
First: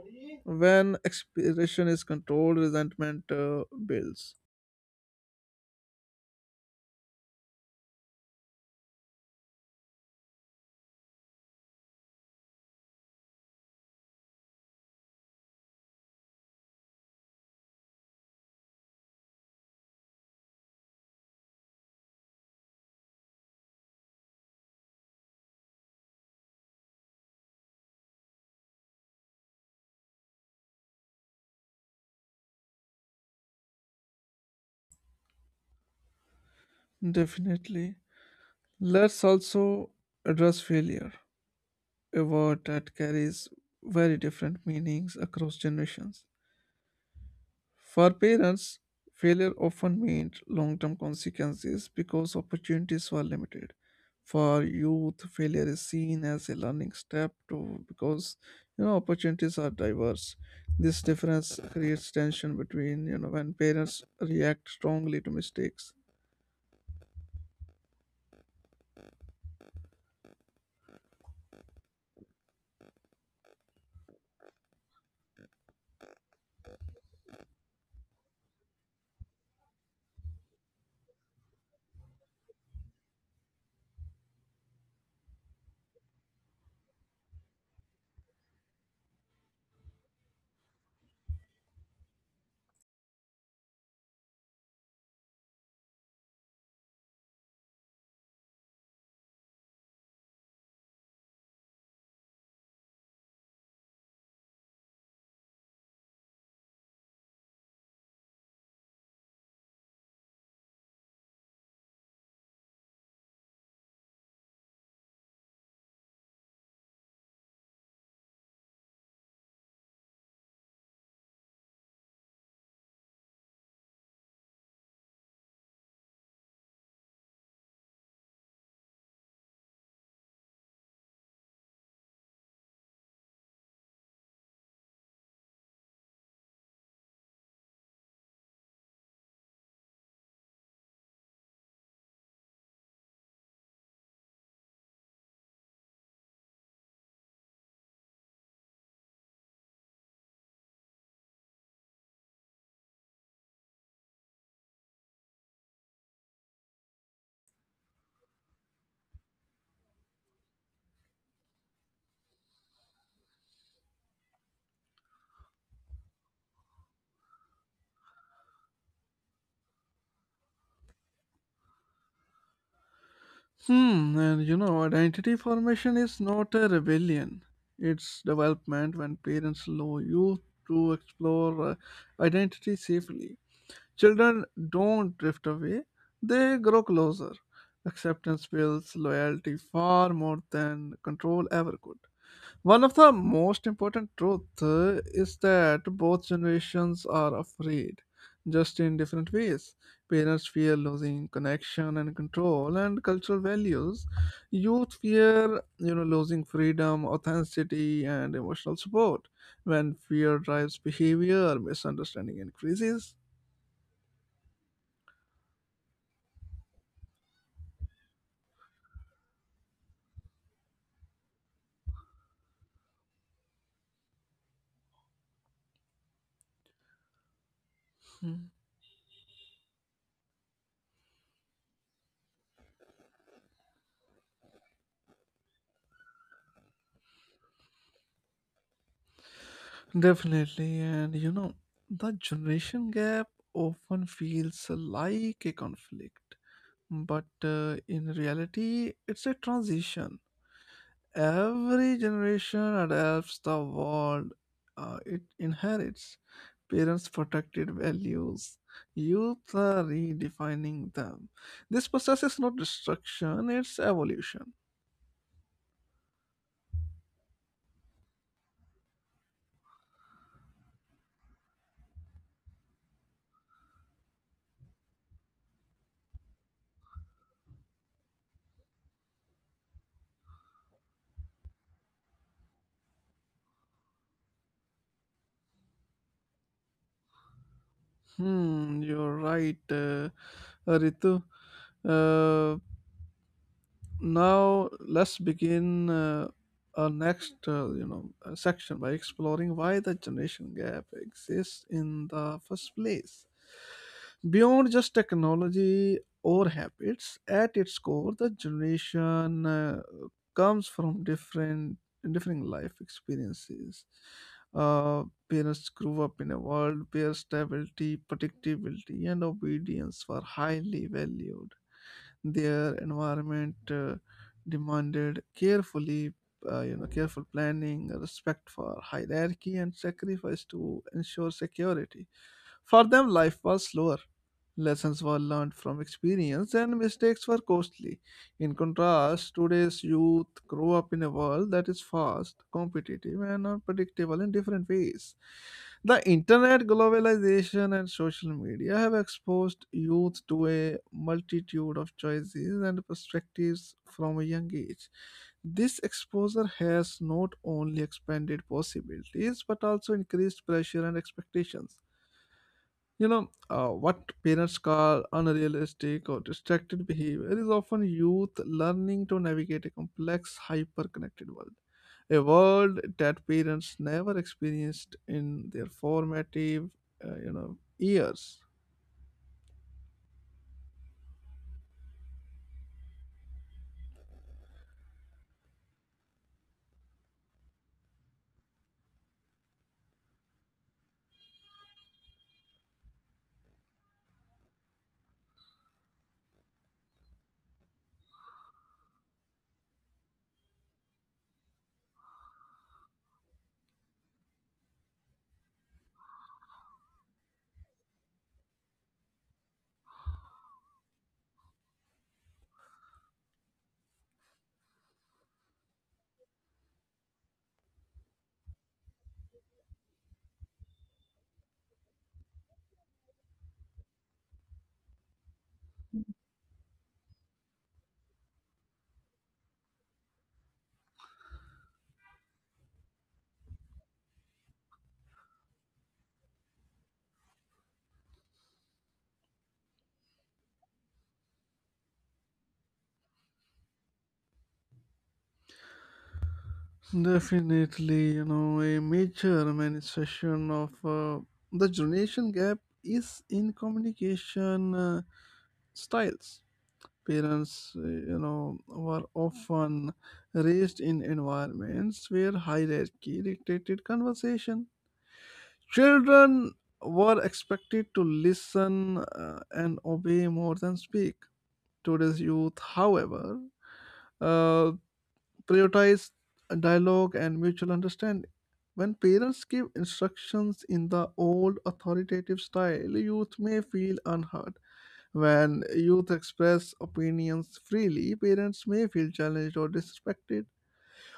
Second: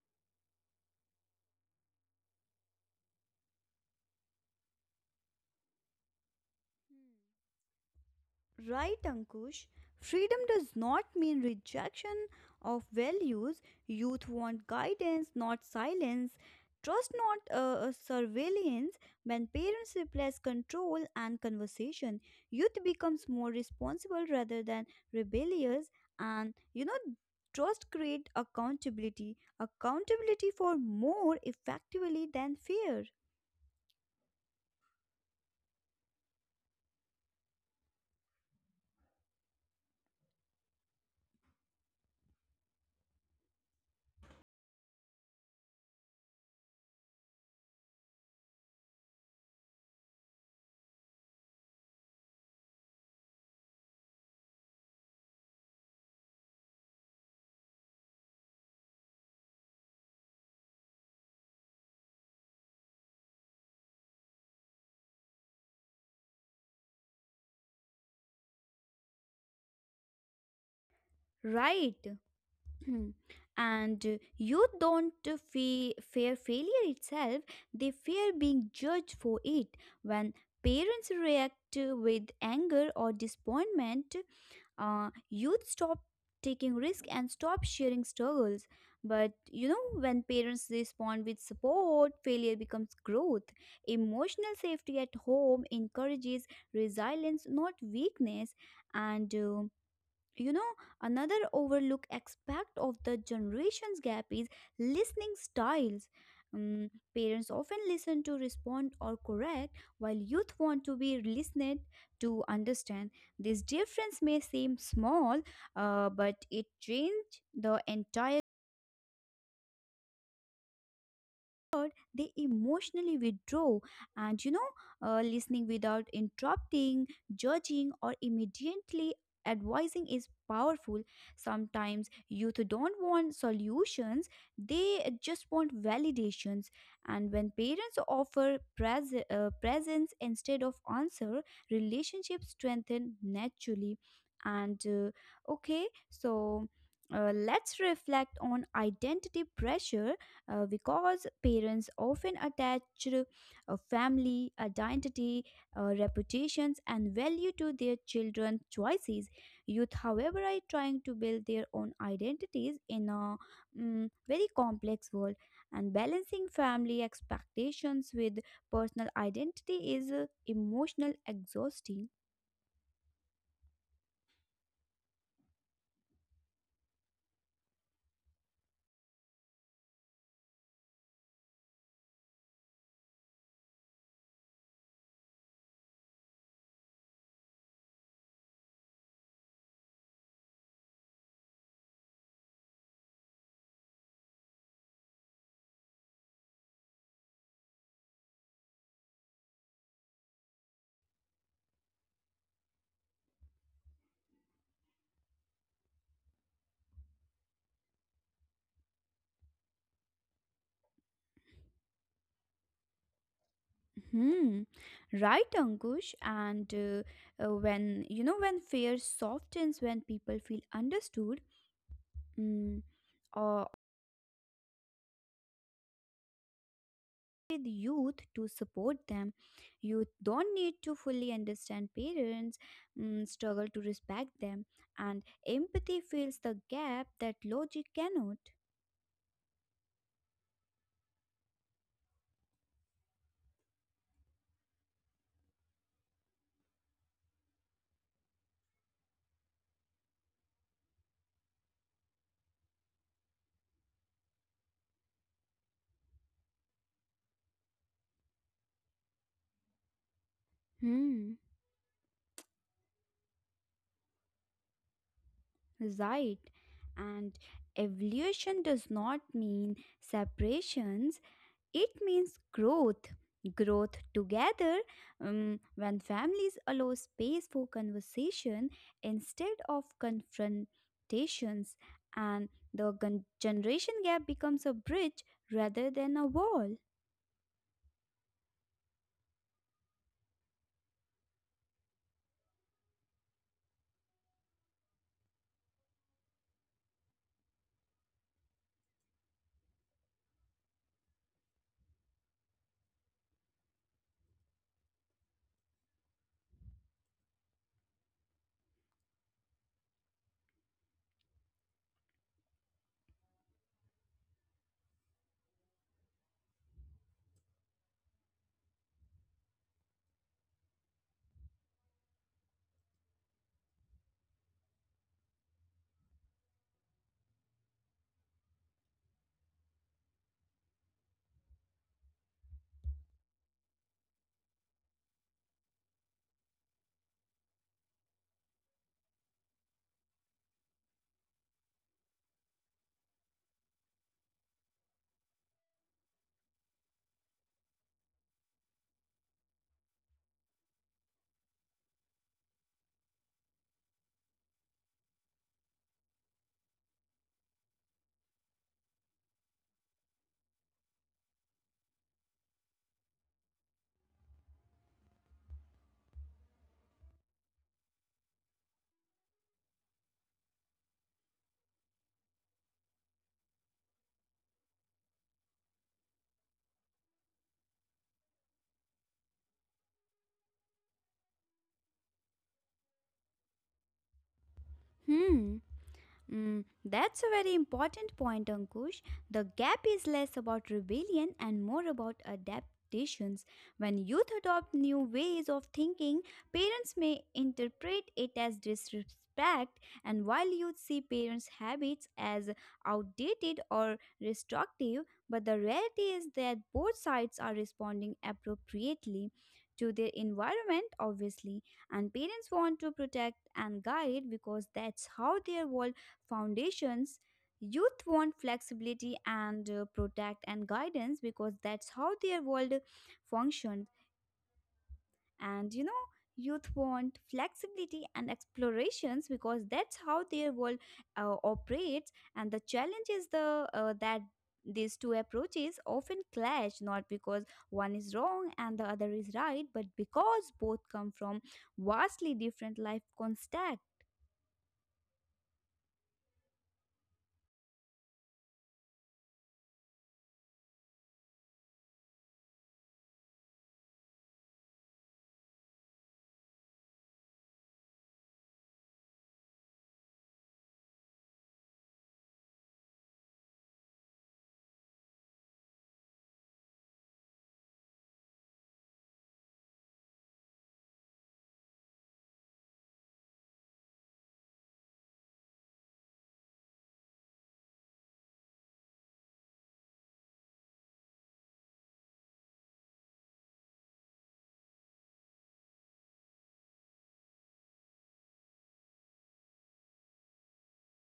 S1: When expression is controlled, resentment builds.
S2: Right, Ankush. Freedom does not mean rejection of values. Youth want guidance, not silence. Trust, not surveillance. When parents replace control and conversation, youth becomes more responsible rather than rebellious. And you know, trust create accountability. Accountability for more effectively than fear.
S1: Definitely. Let's also address failure. A word that carries very different meanings across generations. For parents, failure often meant long term consequences because opportunities were limited. For youth, failure is seen as a learning step to because you know opportunities are diverse. This difference creates tension between you know when parents react strongly to mistakes.
S2: Right. Hmm. And you don't fear failure itself. They fear being judged for it. When parents react with anger or disappointment, youth stop taking risk and stop sharing struggles. But you know, when parents respond with support, failure becomes growth. Emotional safety at home encourages resilience not weakness. And you know, another overlooked aspect of the generations gap is listening styles. Mm, parents often listen to respond or correct, while youth want to be listened to understand. This difference may seem small, but it changed the entire they emotionally withdraw and listening without interrupting judging or immediately advising is powerful. Sometimes youth don't want solutions, they just want validations. And when parents offer presence instead of answer, relationships strengthen naturally. And okay so Let's reflect on identity pressure, because parents often attach a family identity, reputations, and value to their children's choices. Youth, however, are trying to build their own identities in a very complex world, and balancing family expectations with personal identity is emotional exhausting.
S1: Hmm, and you know, identity formation is not a rebellion. It's development when parents allow you to explore identity safely. Children don't drift away, they grow closer. Acceptance builds loyalty far more than control ever could. One of the most important truths is that both generations are afraid, just in different ways. Parents fear losing connection and control and cultural values. Youth fear, you know, losing freedom, authenticity, and emotional support. When fear drives behavior, misunderstanding increases.
S2: Hmm. Right, Ankush. And when you know when fear softens, when people feel understood, mm, or with youth
S1: Hmm.
S2: to support them. Youth don't need to fully understand parents, struggle to respect them, and empathy fills the gap that logic cannot.
S1: Definitely, and you know, the generation gap often feels like a conflict. But In reality, it's a transition. Every generation adapts the world it inherits. Parents protected values, youth are redefining them.
S2: Hmm,
S1: This process is not destruction, it's evolution.
S2: right. And evolution does not mean separation. It means growth. Growth together. When families allow space for conversation instead of confrontations, and the generation gap becomes a bridge rather than a wall.
S1: Hmm, you're right, Ritu. Uh, now let's begin our next section by exploring why the generation gap exists in the first place beyond just technology or habits at its core the generation comes from different differing life experiences. uh, Parents grew up in a world where stability predictability and obedience were highly valued. Their environment demanded carefully, you know, careful planning, respect for hierarchy, and sacrifice to ensure security. For them, life was slower. Lessons were learned from experience, and mistakes were costly. In contrast, today's youth grow up in a world that is fast, competitive, and unpredictable in different ways. The internet, globalization, and social media have exposed youth to a multitude of choices and perspectives from a young age. This exposure has not only expanded possibilities but also increased pressure and expectations. You know, what parents call unrealistic or distracted behavior is often youth learning to navigate a complex, hyper connected world. A world that parents never experienced in their formative, you know, years.
S2: Hmm. Mm, that's a very important point, Ankush. The gap is less about rebellion and more about adaptations. When youth adopt new ways of thinking, parents may interpret it as disrespect, and while youth see parents' habits as outdated or restrictive, but the reality is that both sides are responding appropriately to their environment obviously. And parents want to protect and guide because that's how their world foundations, youth want flexibility and protect and guidance because that's how their world functions. And you know, youth want flexibility and explorations because that's how their world operates. And the challenge is the that these two approaches often clash not because one is wrong and the other is right, but because both come from vastly different life contexts.
S1: Definitely, you know, a major manifestation of the generation gap is in communication styles. Parents you know were often raised in environments where hierarchy dictated conversation. Children were expected to listen and obey more than speak. Today's youth however uh, prioritize dialogue and mutual understanding. When parents give instructions in the old authoritative style, youth may feel unheard. When youth express opinions freely, parents may feel challenged or disrespected.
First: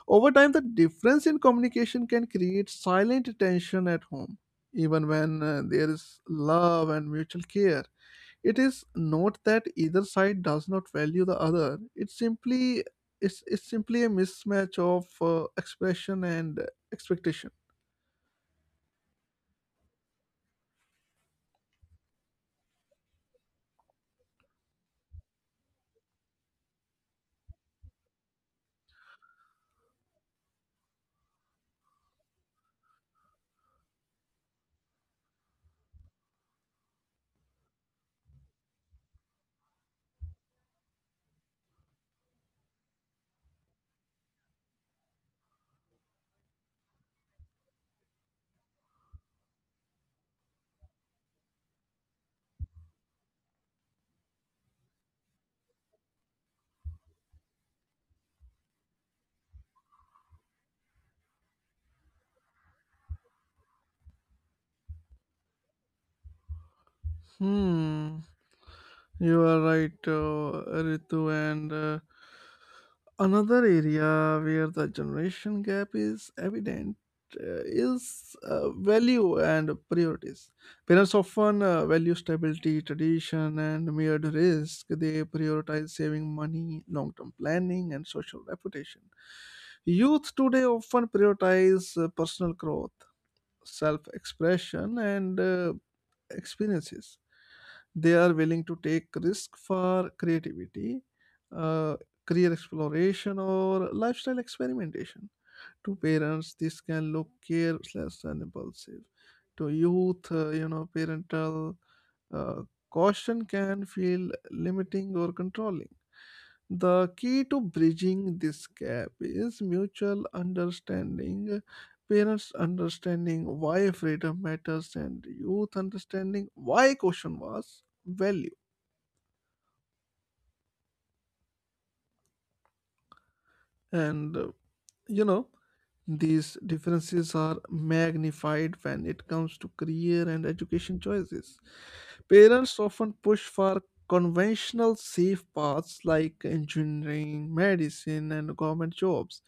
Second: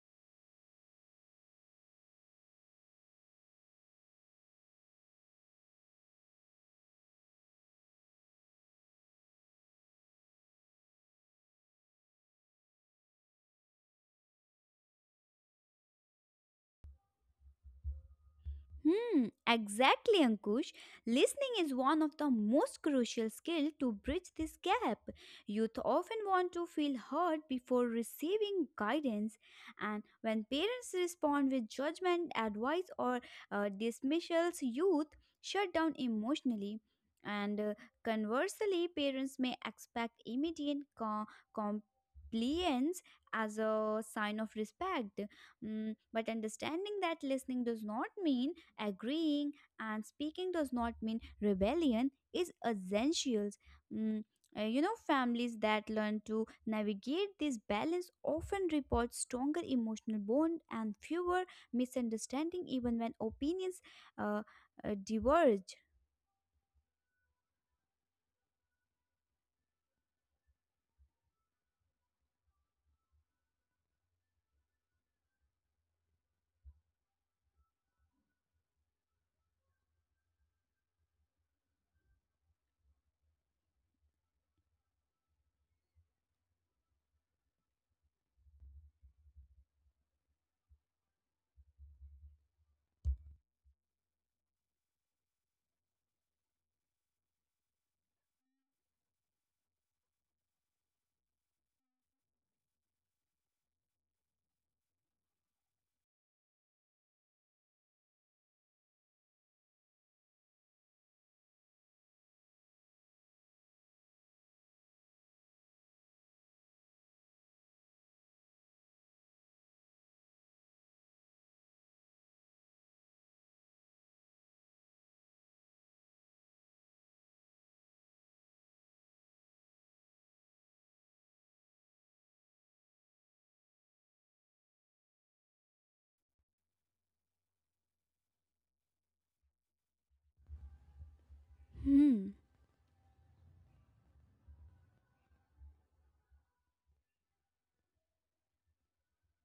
S1: Over time, the difference in communication can create silent tension at home, even when there is love and mutual care. It is not that either side does not value the other. It's simply a mismatch of expression and expectation.
S2: Hmm, exactly, Ankush. Listening is one of the most crucial skills to bridge this gap. Youth often want to feel heard before receiving guidance, and when parents respond with judgment, advice, or dismissals, youth shut down emotionally. And conversely, parents may expect immediate compliance as a sign of respect. Mm, but understanding that listening does not mean agreeing, and speaking does not mean rebellion, is essential. Mm, Families that learn to navigate this balance often report stronger emotional bond and fewer misunderstanding, even when opinions uh, diverge.
S1: Hmm. You are right, Ritu, and another area where the generation gap is evident is value and priorities. Parents often value stability, tradition, and mirrored risk. They prioritize saving money, long term planning, and social reputation. Youth today often prioritize personal growth, self expression and experiences. They are willing to take risk for creativity, uh, career exploration, or lifestyle experimentation. To parents this can look careless and impulsive. To youth you know parental uh, caution can feel limiting or controlling. The key to bridging this gap is mutual understanding, parents understanding why freedom matters, and youth understanding why caution was valued. And You know, these differences are magnified when it comes to career and education choices.
S2: Hmm.
S1: Parents often push for conventional safe paths like engineering, medicine, and government jobs.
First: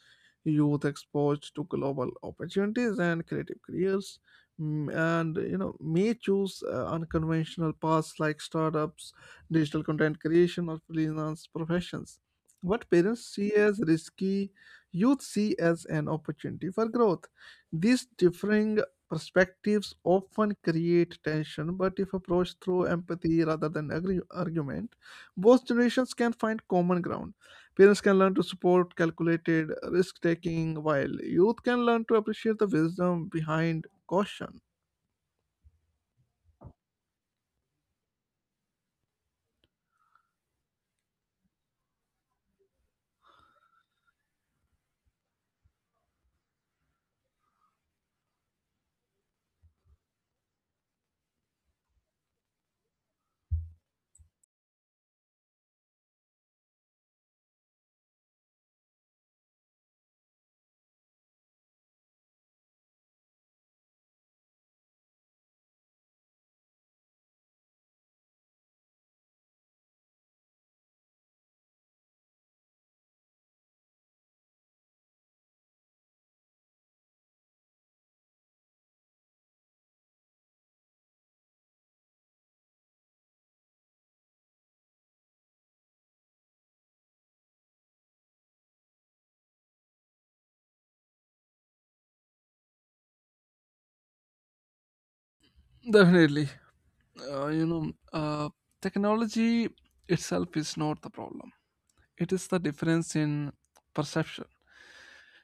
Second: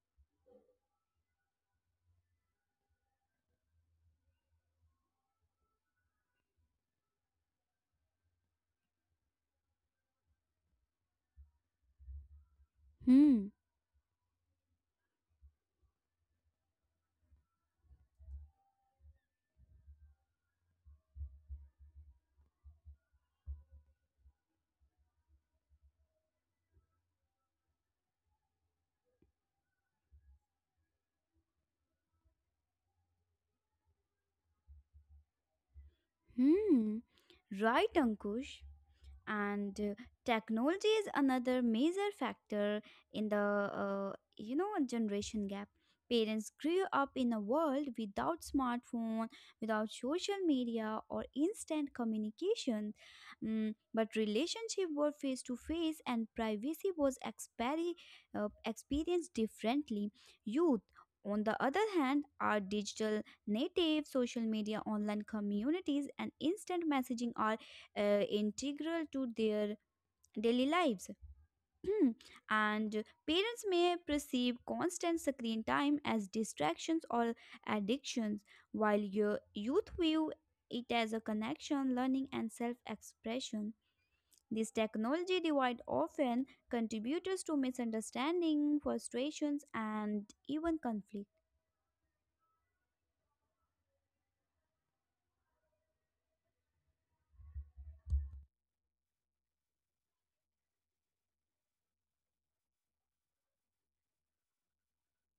S1: Youth exposed to global opportunities and creative careers, mm, and you know, may choose unconventional paths like startups, digital content creation, or freelance professions. What parents
S2: Hmm.
S1: see as risky, youth see as an opportunity for growth. These differing perspectives often create tension, but if approached through empathy rather than argument, both generations can find common ground. Parents can learn to support calculated risk taking, while youth can learn to appreciate the wisdom behind caution.
S2: Hmm. Right, Ankush. And Technology is another major factor in the generation gap. Parents grew up in a world without smartphone, without social media or instant communication. Mm, but relationship were face to face and privacy was experienced differently. Youth on the other hand are digital native. Social media, online communities and instant messaging are integral to their daily lives. Hmm. And parents may perceive constant screen time as distractions or addictions, while your youth view it as a connection, learning, and self expression. This technology divide often contributes to misunderstanding, frustrations, and even conflict.
S1: Definitely. uh, you know, uh, Technology itself is not the problem. It is the difference in perception.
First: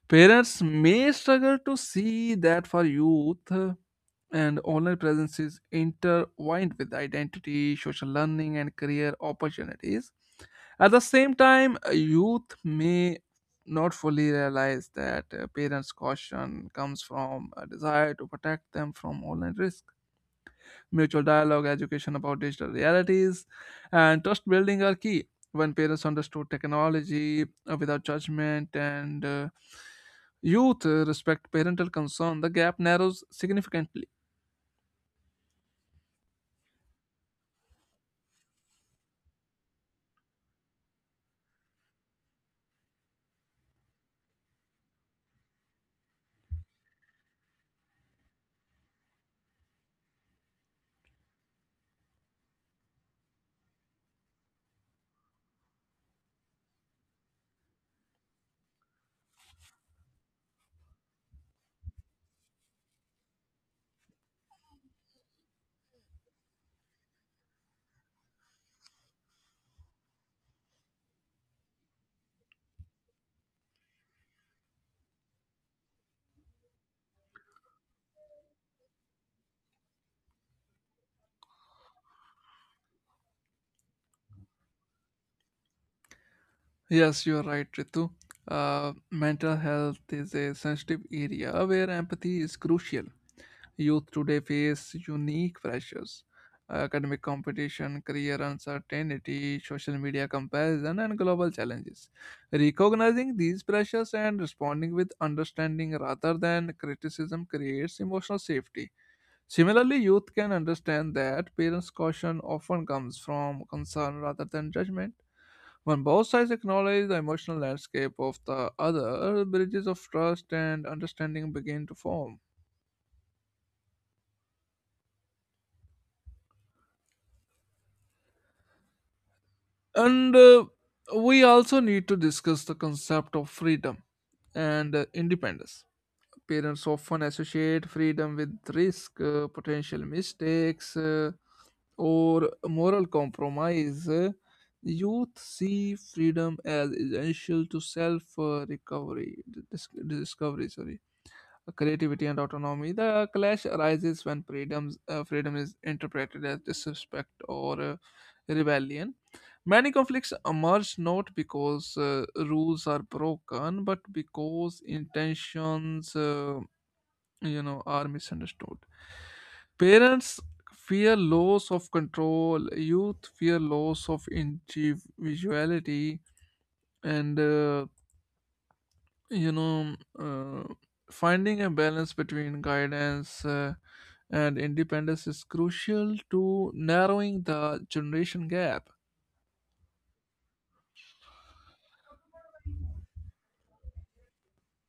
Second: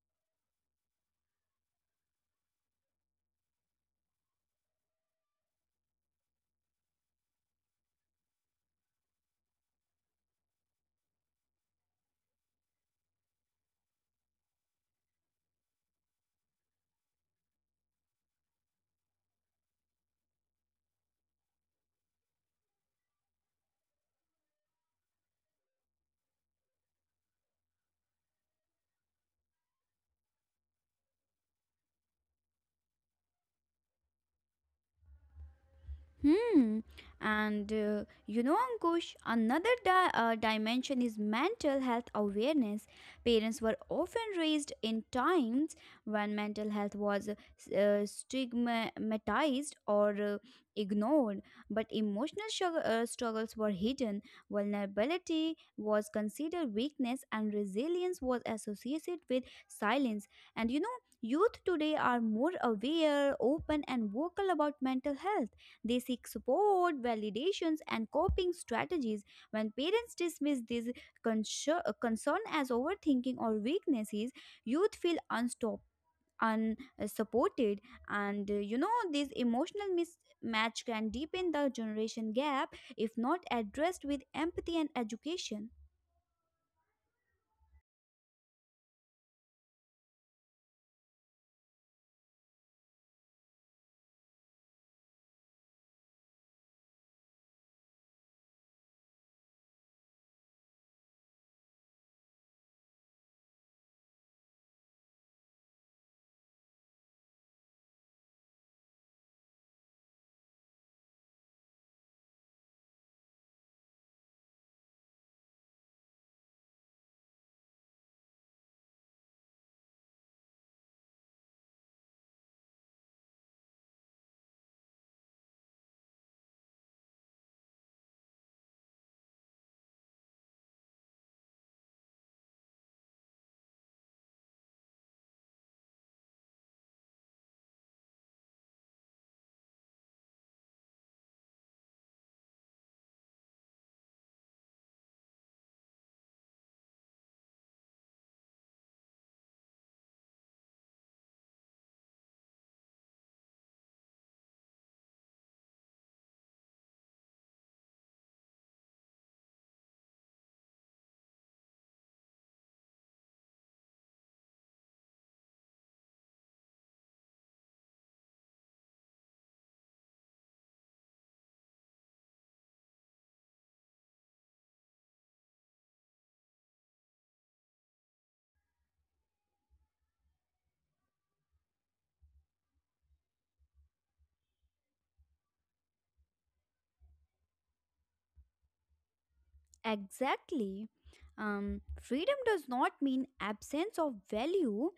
S1: Parents may struggle to see that for youth, and online presence is intertwined with identity, social learning, and career opportunities. At the same time, youth may not fully realize that parents' caution comes from a desire to protect them from online risk. Mutual dialogue, education about digital realities, and trust building are key. When parents understood technology without judgment and youth respect parental concern, the gap narrows significantly.
S2: Hmm. And Ankush, another dimension is mental health awareness. Parents were often raised in times when mental health was stigmatized or ignored, but emotional struggles were hidden. Vulnerability was considered weakness, and resilience was associated with silence. And you know, youth today are more aware, open, and vocal about mental health. They seek support, validations, and coping strategies. When parents dismiss this concern as overthinking or weaknesses, youth feel unstopped. Unsupported, and this emotional mismatch can deepen the generation gap if not addressed with empathy and education.
S1: Yes, you are right, Ritu. Mental health is a sensitive area where empathy is crucial. Youth today face unique pressures academic competition, career uncertainty, social media comparison, and global challenges. Recognizing these pressures and responding with understanding rather than criticism creates emotional safety. Similarly, youth can understand that parents' caution often comes from concern rather than judgment. When both sides acknowledge the emotional landscape of the other, bridges of trust and understanding begin to form. And We also need to discuss the concept of freedom and independence. Parents often associate freedom with risk, potential mistakes, or moral compromise. Youth see freedom as essential to self discovery. Sorry, creativity and autonomy. The clash arises when freedom is interpreted as disrespect or rebellion. Many conflicts emerge not because rules are broken, but because intentions, you know, are misunderstood. Parents fear loss of control. Youth fear loss of individuality, and you know uh, finding a balance between guidance and independence is crucial to narrowing the generation gap.
S2: Exactly. Freedom does not mean absence of value,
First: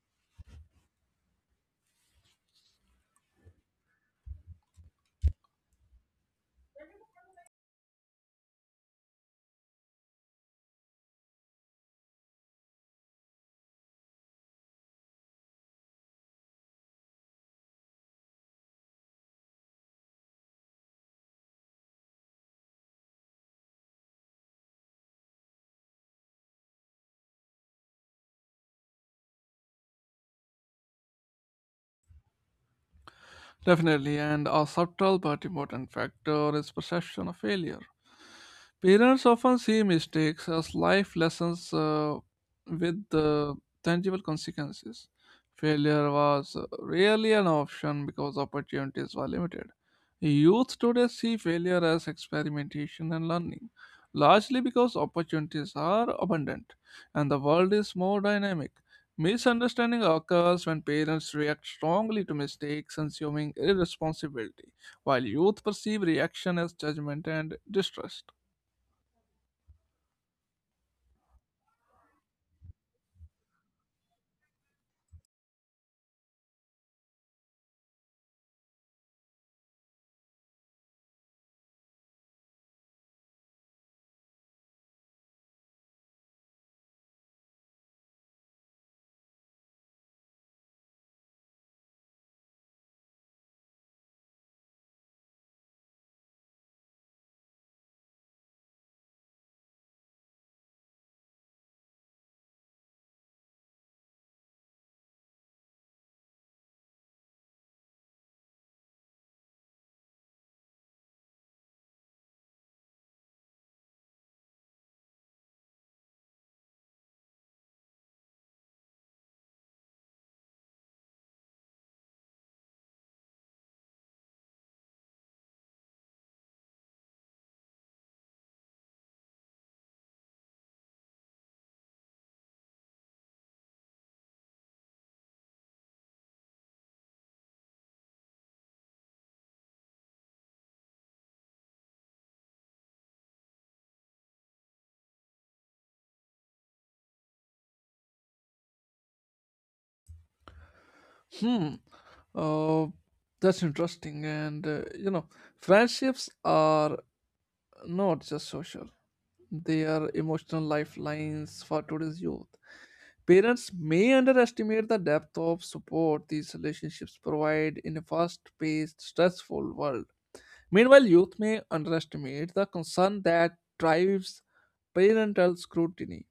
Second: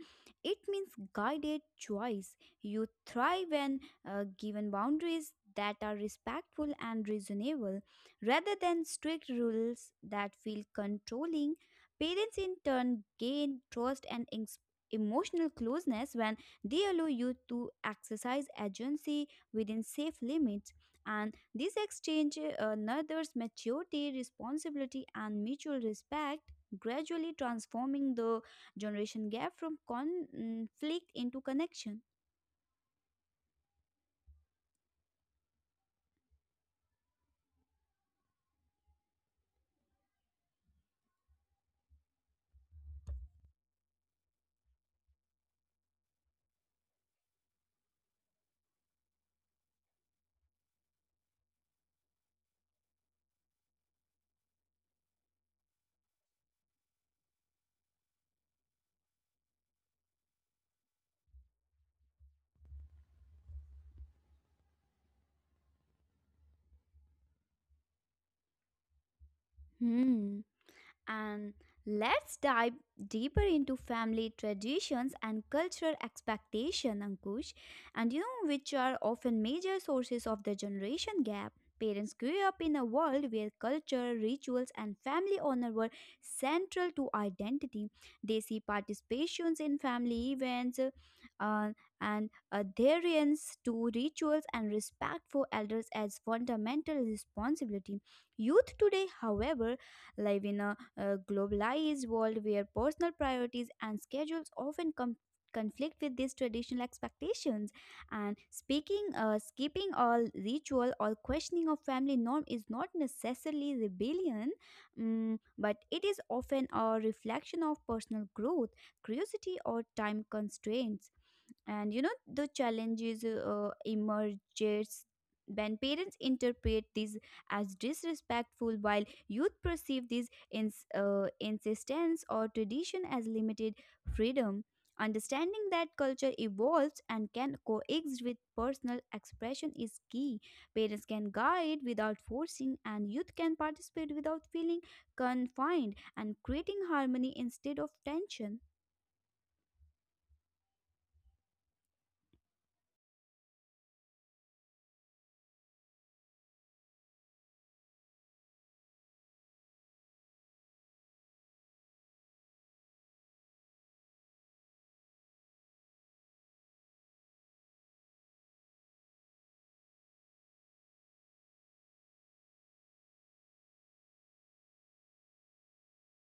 S2: it means guided choice. You thrive when given boundaries that are respectful and reasonable rather than strict rules that feel controlling. Parents, in turn, gain trust and emotional closeness when they allow you to exercise agency within safe limits. And this exchange nurtures maturity, responsibility, and mutual respect, gradually transforming the generation gap from conflict into connection.
S1: Definitely, and a subtle but important factor is perception of failure. Parents often see mistakes as life lessons with tangible consequences. Failure was rarely an option because opportunities were limited. Youth today see failure as experimentation and learning, largely because opportunities are abundant and the world is more dynamic. Misunderstanding occurs when parents react strongly to mistakes, assuming irresponsibility, while youth perceive reaction as judgment and distrust.
S2: Hmm. And let's dive deeper into family traditions and cultural expectation, Ankush. And you know, which are often major sources of the generation gap. Parents grew up in a world where culture, rituals, and family honor were central to identity. They see participations in family events uh, and adherence to rituals and respect for elders as fundamental responsibility. Youth today, however, live in a globalized world where personal priorities and schedules often conflict with these traditional expectations. And speaking skipping all ritual or questioning of family norm is not necessarily rebellion, but it is often a reflection of personal growth, curiosity or time constraints. And you know the challenges emerges when parents interpret this as disrespectful, while youth perceive this insistence or tradition as limited freedom. Understanding that culture evolves and can coexist with personal expression is key. Parents can guide without forcing and youth can participate without feeling confined, and creating harmony instead of tension.
S1: Hmm. Uh, that's interesting. And You know, friendships are not just social; they are emotional lifelines for today's youth. Parents may underestimate the depth of support these relationships provide in a fast-paced, stressful world. Meanwhile, youth may underestimate the concern that drives parental scrutiny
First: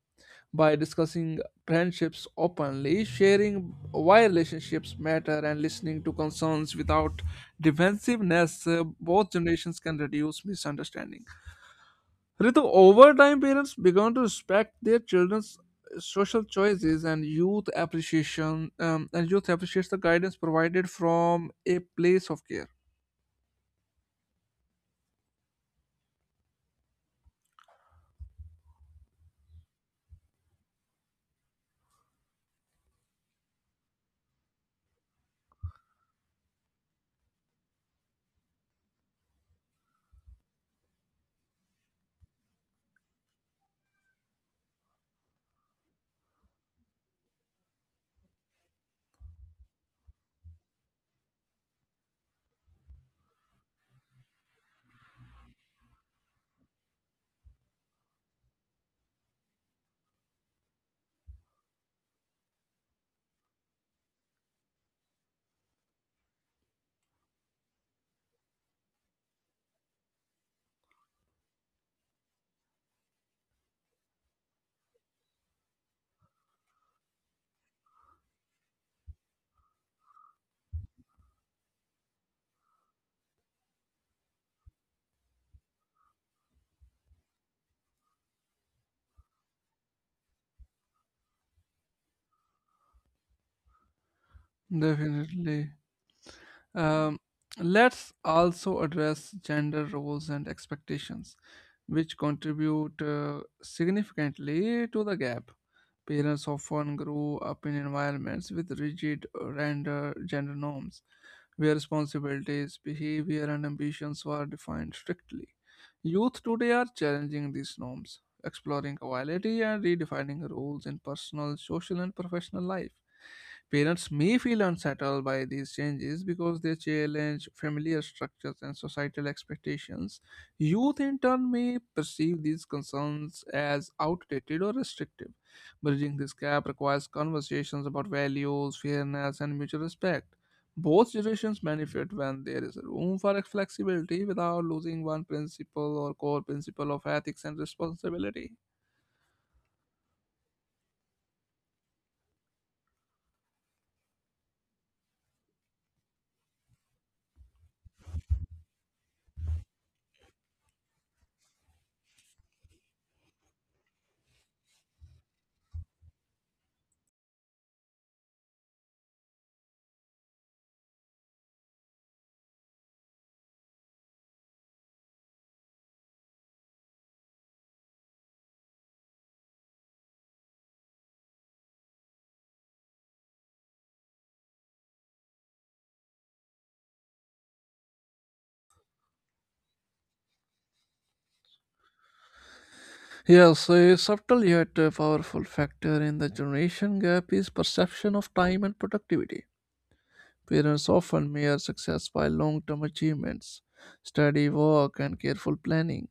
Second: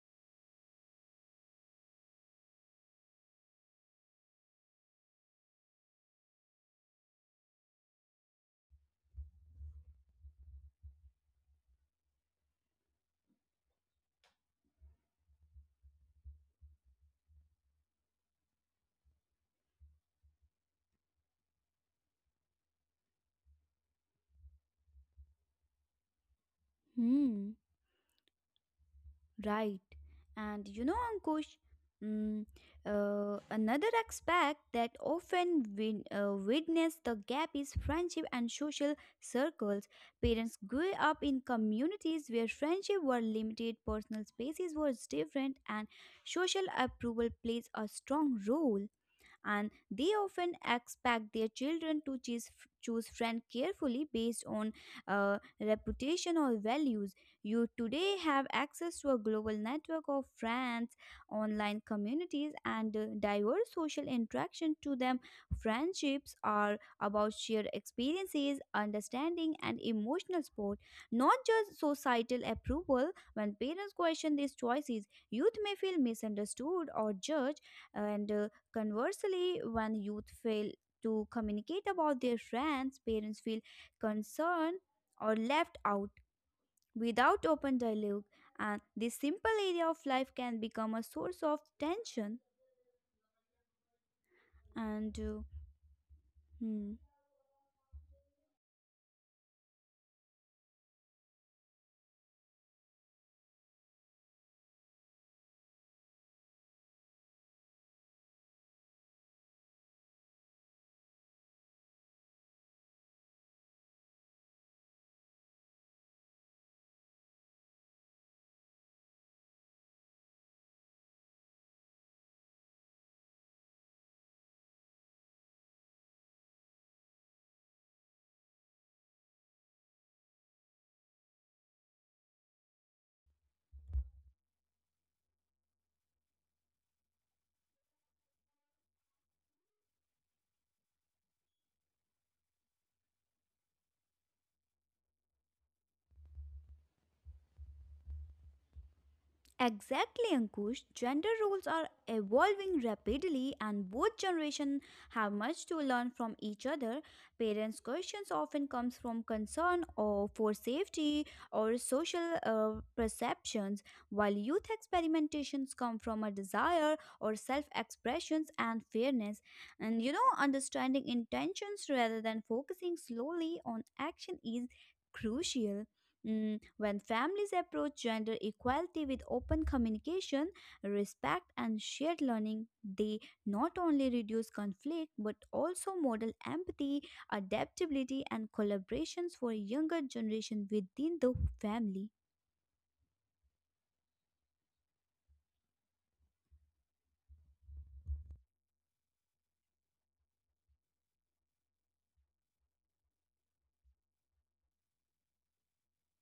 S1: by discussing friendships openly, sharing why relationships matter, and listening to concerns without defensiveness. Both generations can reduce misunderstanding. Ritu, over time, parents began to respect their children's social choices and youth appreciation, and youth appreciates the guidance provided from a place of care.
S2: Hmm. Right. And you know, Ankush, mm, another aspect that often witness the gap is friendship and social circles. Parents grew up in communities where friendship were limited, personal spaces were different, and social approval plays a strong role. And they often expect their children to choose friend carefully based on uh, reputation or values. You today have access to a global network of friends, online communities and diverse social interaction. To them friendships are about shared experiences, understanding and emotional support, not just societal approval. When parents question these choices youth may feel misunderstood or judged. And conversely, when youth fail to communicate about their friends, parents feel concerned or left out without open dialogue, and this simple area of life can become a source of tension. And
S1: Definitely.
S2: Hmm.
S1: Um, let's also address gender roles and expectations, which contribute significantly to the gap. Parents often grew up in environments with rigid gender norms, where responsibilities, behavior, and ambitions were defined strictly. Youth today are challenging these norms, exploring vitality and redefining roles in personal, social, and professional life. Parents may feel unsettled by these changes because they challenge familiar structures and societal expectations. Youth, in turn, may perceive these concerns as outdated or restrictive. Bridging this gap requires conversations about values, fairness, and mutual respect. Both generations benefit when there is room for flexibility without losing one principle or core principle of ethics and responsibility.
S2: Exactly, Ankush. Gender roles are evolving rapidly, and both generations have much to learn from each other. Parents' questions often comes from concern or for safety or social perceptions, while youth experimentations come from a desire or self-expressions and fairness. And you know, understanding intentions rather than focusing slowly on action is crucial. Mm, when families approach gender equality with open communication, respect, and shared learning, they not only reduce conflict but also model empathy, adaptability, and collaborations for younger generation within the family.
S1: Yes, a subtle yet powerful factor in the generation gap is perception of time and productivity. Parents often measure success by long term achievements, study, work, and careful planning.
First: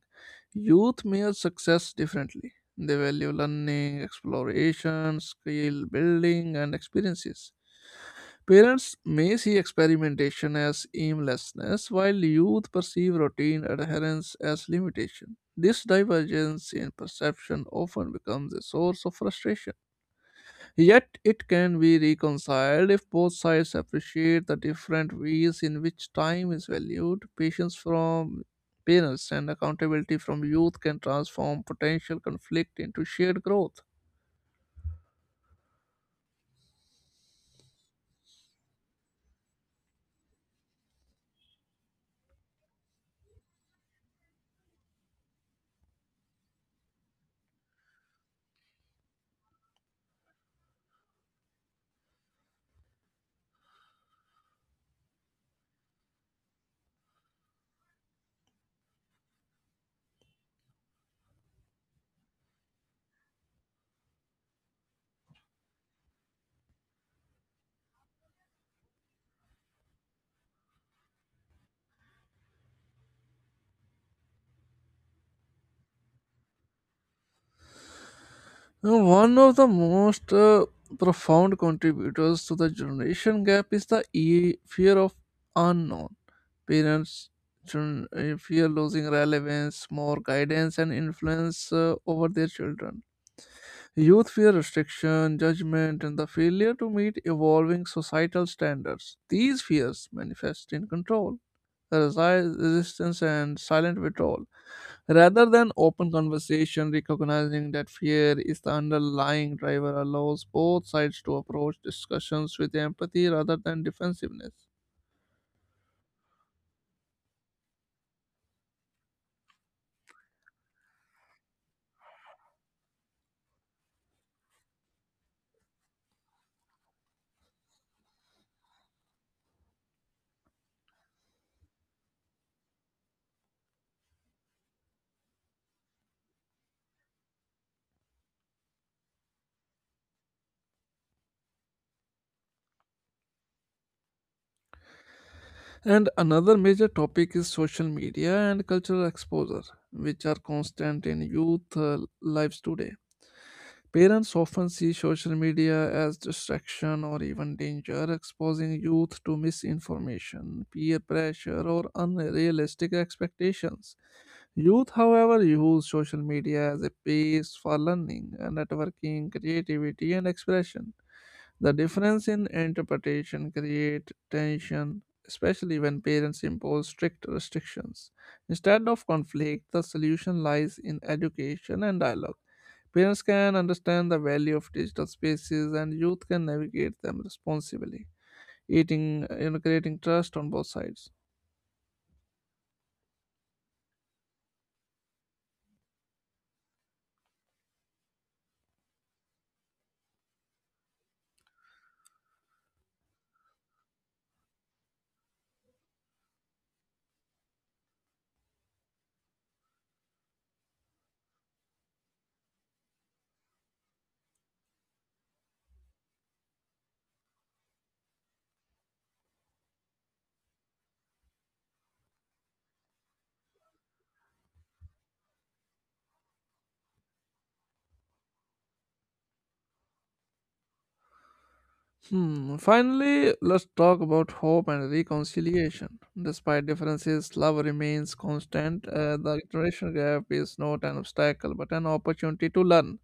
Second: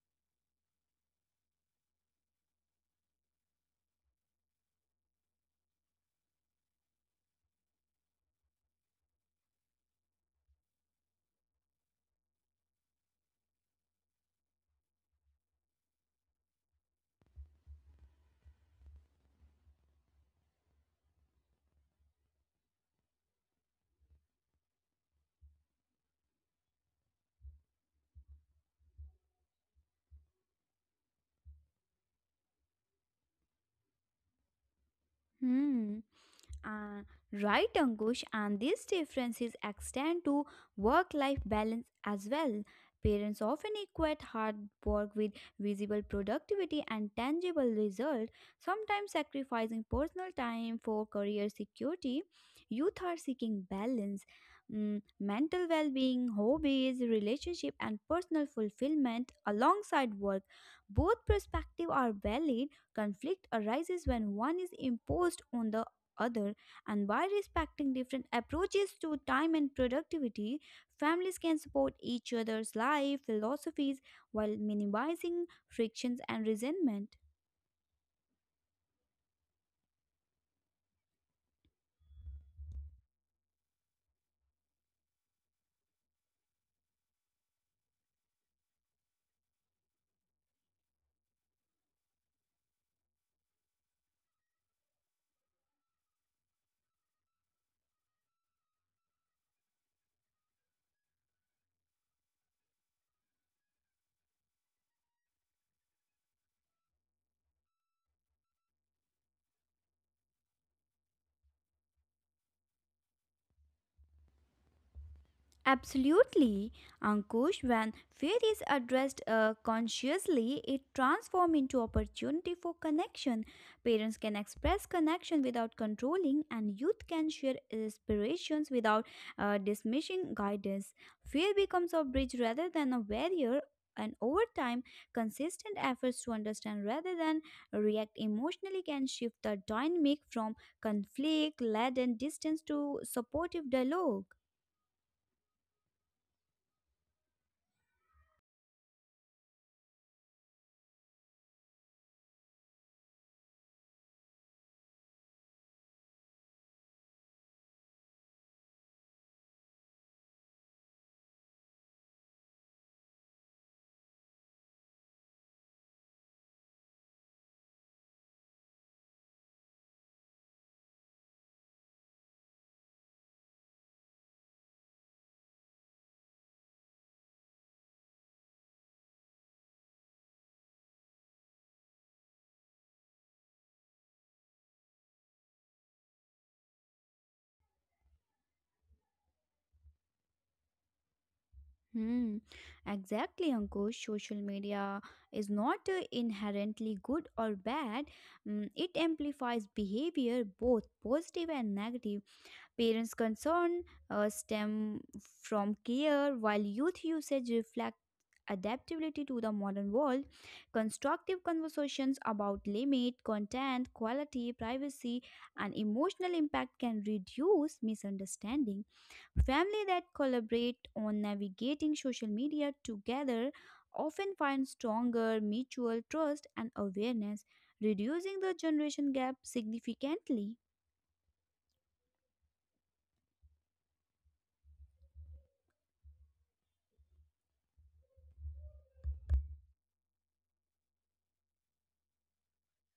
S1: Youth measure success differently. They value learning, exploration, skill building, and experiences. Parents may see experimentation as aimlessness, while youth perceive routine adherence as limitation. This divergence in perception often becomes a source of frustration. Yet it can be reconciled if both sides appreciate the different ways in which time is valued. Patience from parents and accountability from youth can transform potential conflict into shared growth.
S2: Hmm. Uh, right, Ankush, and these differences extend to work life balance as well. Parents often equate hard work with visible productivity and tangible result, sometimes sacrificing personal time for career security. Youth are seeking balance, mental well being, hobbies, relationship, and personal fulfillment alongside work. Both perspectives are valid. Conflict arises when one is imposed on the other, and by respecting different approaches to time and productivity, families can support each other's life philosophies while minimizing frictions and resentment.
S1: Now, one of the most profound contributors to the generation gap is the fear of unknown. Parents fear losing relevance, more guidance, and influence over their children. Youth fear restriction, judgment, and the failure to meet evolving societal standards. These fears manifest in control, resistance, and silent withdrawal. Rather than open conversation, recognizing that fear is the underlying driver allows both sides to approach discussions with empathy rather than defensiveness.
S2: Absolutely, Ankush. When fear is addressed consciously, it transforms into opportunity for connection. Parents can express connection without controlling, and youth can share inspirations without dismissing guidance. Fear becomes a bridge rather than a barrier. And over time, consistent efforts to understand rather than react emotionally can shift the dynamic from conflict laden distance to supportive dialogue.
S1: And another major topic is social media and cultural exposure, which are constant in youth lives today. Parents often see social media as distraction or even danger, exposing youth to misinformation, peer pressure, or unrealistic expectations. Youth, however, use social media as a base for learning, networking, creativity, and expression. The difference in interpretation creates tension, especially when parents impose strict restrictions. Instead of conflict, the solution lies in education and dialogue. Parents can understand the value of digital spaces and youth can navigate them responsibly, eating, creating trust on both sides.
S2: Hmm, exactly, Ankush. Social media is not inherently good or bad. Mm, it amplifies behavior, both positive and negative. Parents' concern stem from care, while youth usage reflects adaptability to the modern world. Constructive conversations about limit, content, quality, privacy, and emotional impact can reduce misunderstanding. Family that collaborate on navigating social media together often find stronger mutual trust and awareness, reducing the generation gap significantly.
S1: Hmm. Finally, let's talk about hope and reconciliation. Despite differences, love remains constant. The generation gap is not an obstacle but an opportunity to learn.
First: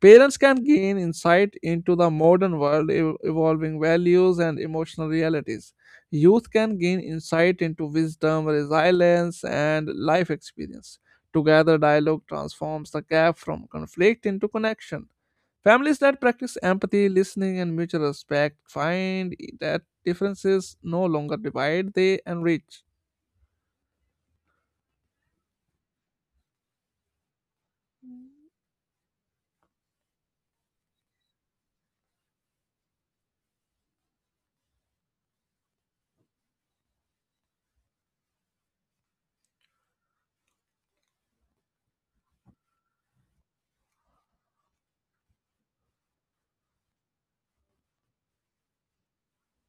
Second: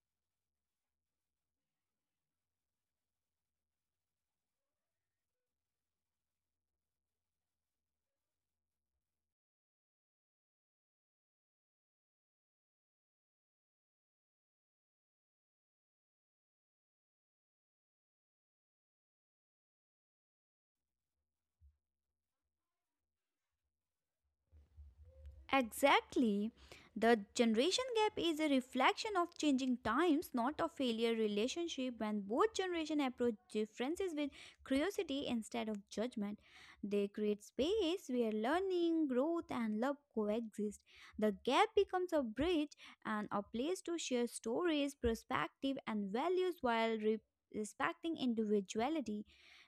S1: Parents can gain insight into the modern world, evolving values, and emotional realities. Youth can gain insight into wisdom, resilience, and life experience. Together, dialogue transforms the gap from conflict into connection. Families that practice empathy, listening, and mutual respect find that differences no longer divide, they enrich.
S2: Exactly. The generation gap is a reflection of changing times, not a failure relationship when both generation approach differences with curiosity instead of judgment. They create space where learning, growth and love coexist. The gap becomes a bridge and a place to share stories, perspective and values while respecting individuality.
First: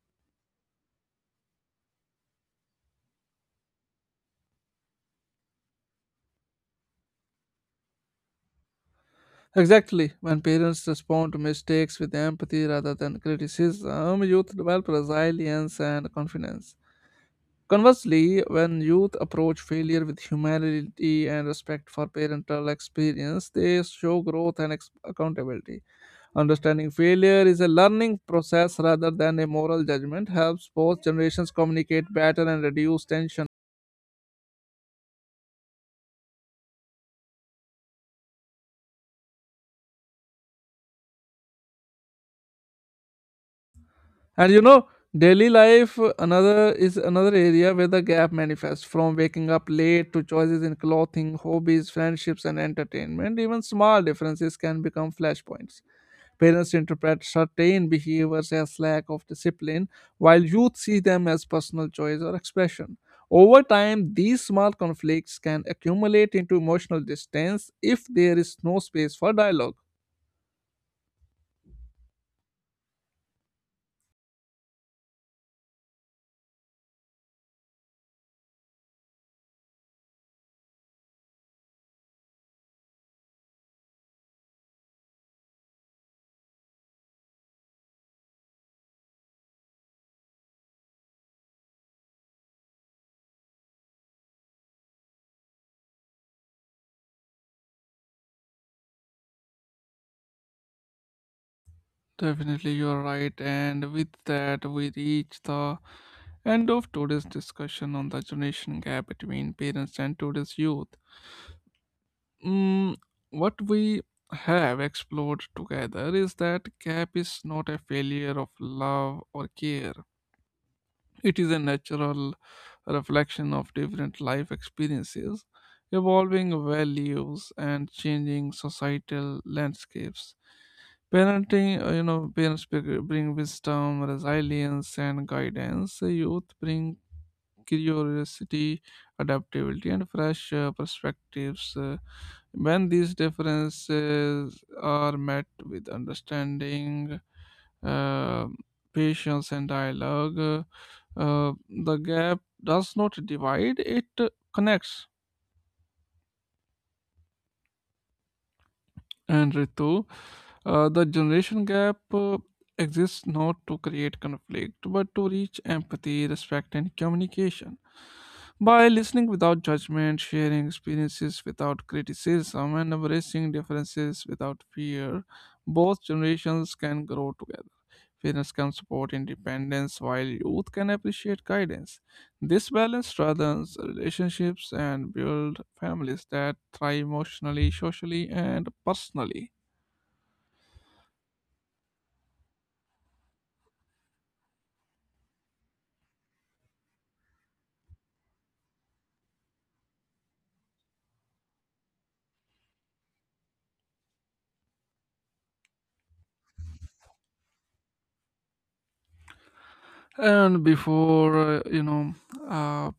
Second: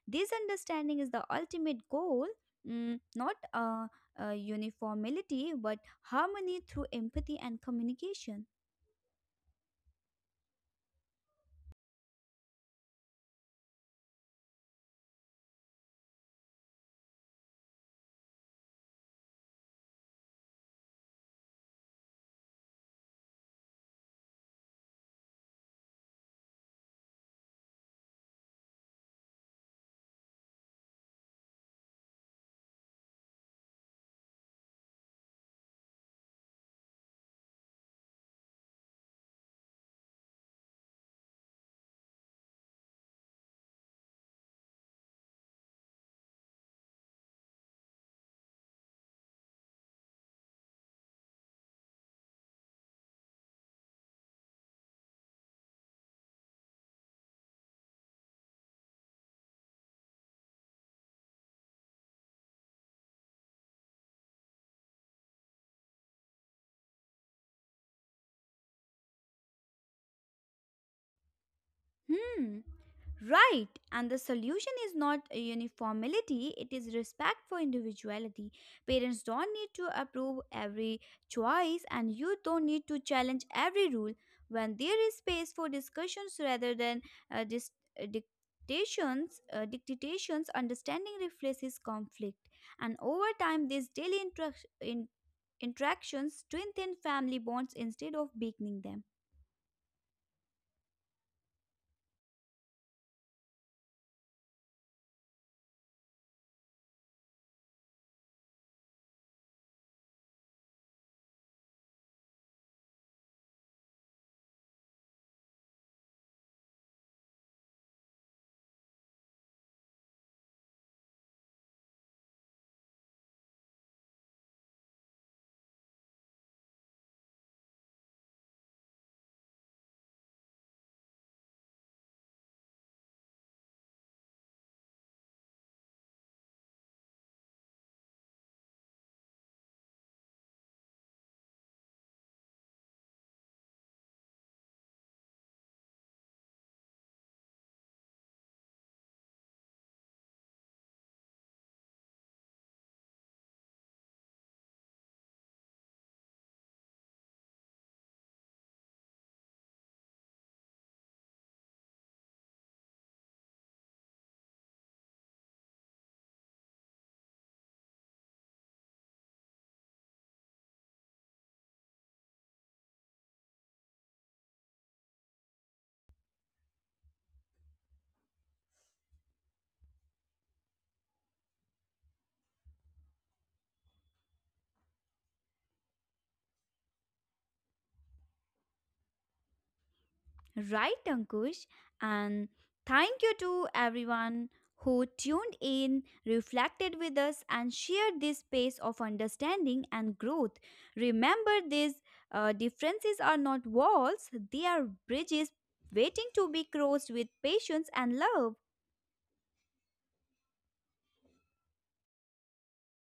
S2: This understanding is the ultimate goal, not a uniformity but harmony through empathy and communication.
S1: Exactly. When parents respond to mistakes with empathy rather than criticism, youth develop resilience and confidence. Conversely, when youth approach failure with humility and respect for parental experience, they show growth and accountability. Understanding failure is a learning process rather than a moral judgment helps both generations communicate better and reduce tension. And you know, daily life another is another area where the gap manifests from waking up late to choices in clothing, hobbies, friendships, and entertainment. Even small differences can become flashpoints. Parents interpret certain behaviors as lack of discipline, while youth see them as personal choice or expression. Over time, these small conflicts can accumulate into emotional distance if there is no space for dialogue.
S2: Hmm. Right, and the solution is not a uniformity, it is respect for individuality. Parents don't need to approve every choice, and you don't need to challenge every rule. When there is space for discussions rather than uh, dis- dictations, understanding replaces conflict. And over time, these daily interactions strengthen family bonds instead of weakening them.
S1: Definitely, you're right. And with that, we reach the end of today's discussion on the generation gap between parents and today's youth. Mm, what we have explored together is that gap is not a failure of love or care, it is a natural reflection of different life experiences, evolving values, and changing societal landscapes. Parenting, parents bring wisdom, resilience, and guidance. Youth bring curiosity, adaptability, and fresh perspectives. When these differences are met with understanding, uh, patience and dialogue. The gap does not divide, it connects. And Ritu, the generation gap exists not to create conflict, but to reach empathy, respect, and communication. By listening without judgment, sharing experiences without criticism, and embracing differences without fear, both generations can grow together. Parents can support independence while youth can appreciate guidance. This balance strengthens relationships and build families that thrive emotionally, socially, and personally.
S2: Right, Ankush. And thank you to everyone who tuned in, reflected with us, and shared this space of understanding and growth. Remember, these differences are not walls, they are bridges waiting to be crossed with patience and love.
S1: And before uh,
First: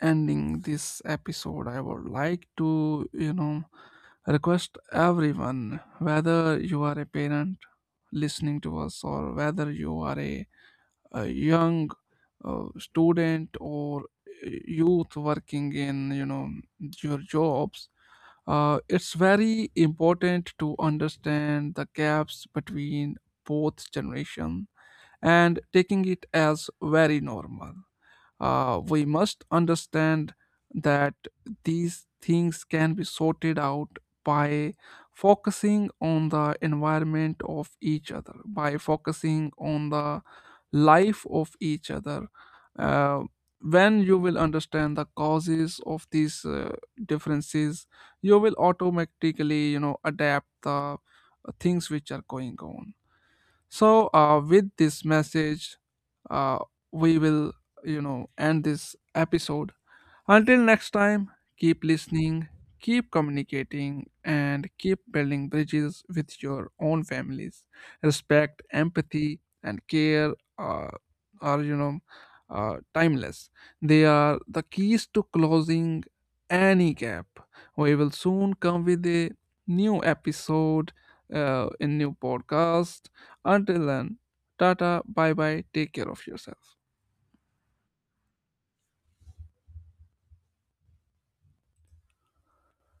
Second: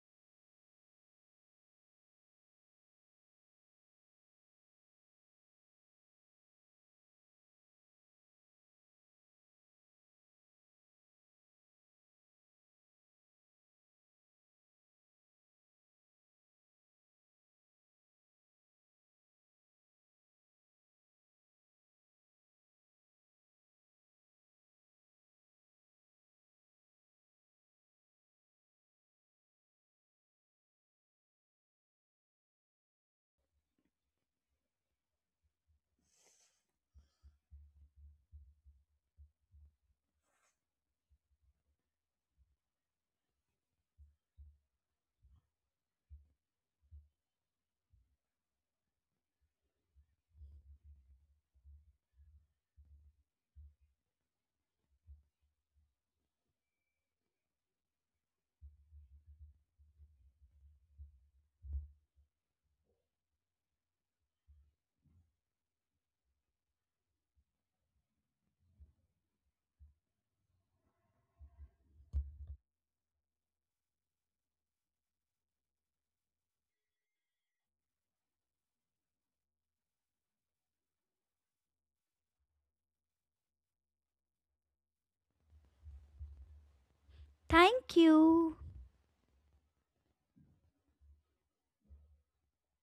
S1: ending this episode, I would like to request everyone, whether you are a parent listening to us or whether you are a young student or youth working in your jobs, it's very important to understand the gaps between both generation and taking it as very normal. We must understand that these things can be sorted out by focusing on the environment of each other, by focusing on the life of each other. Uh, when you will understand the causes of these differences, you will automatically adapt the things which are going on. So with this message, uh, we will end this episode. Until next time, keep listening, keep communicating, and keep building bridges with your own families. Respect, empathy, and care are, are timeless. They are the keys to closing any gap. We will soon come with a new episode, in new podcast. Until then, Tata, bye bye, take care of yourself.
S2: Thank you.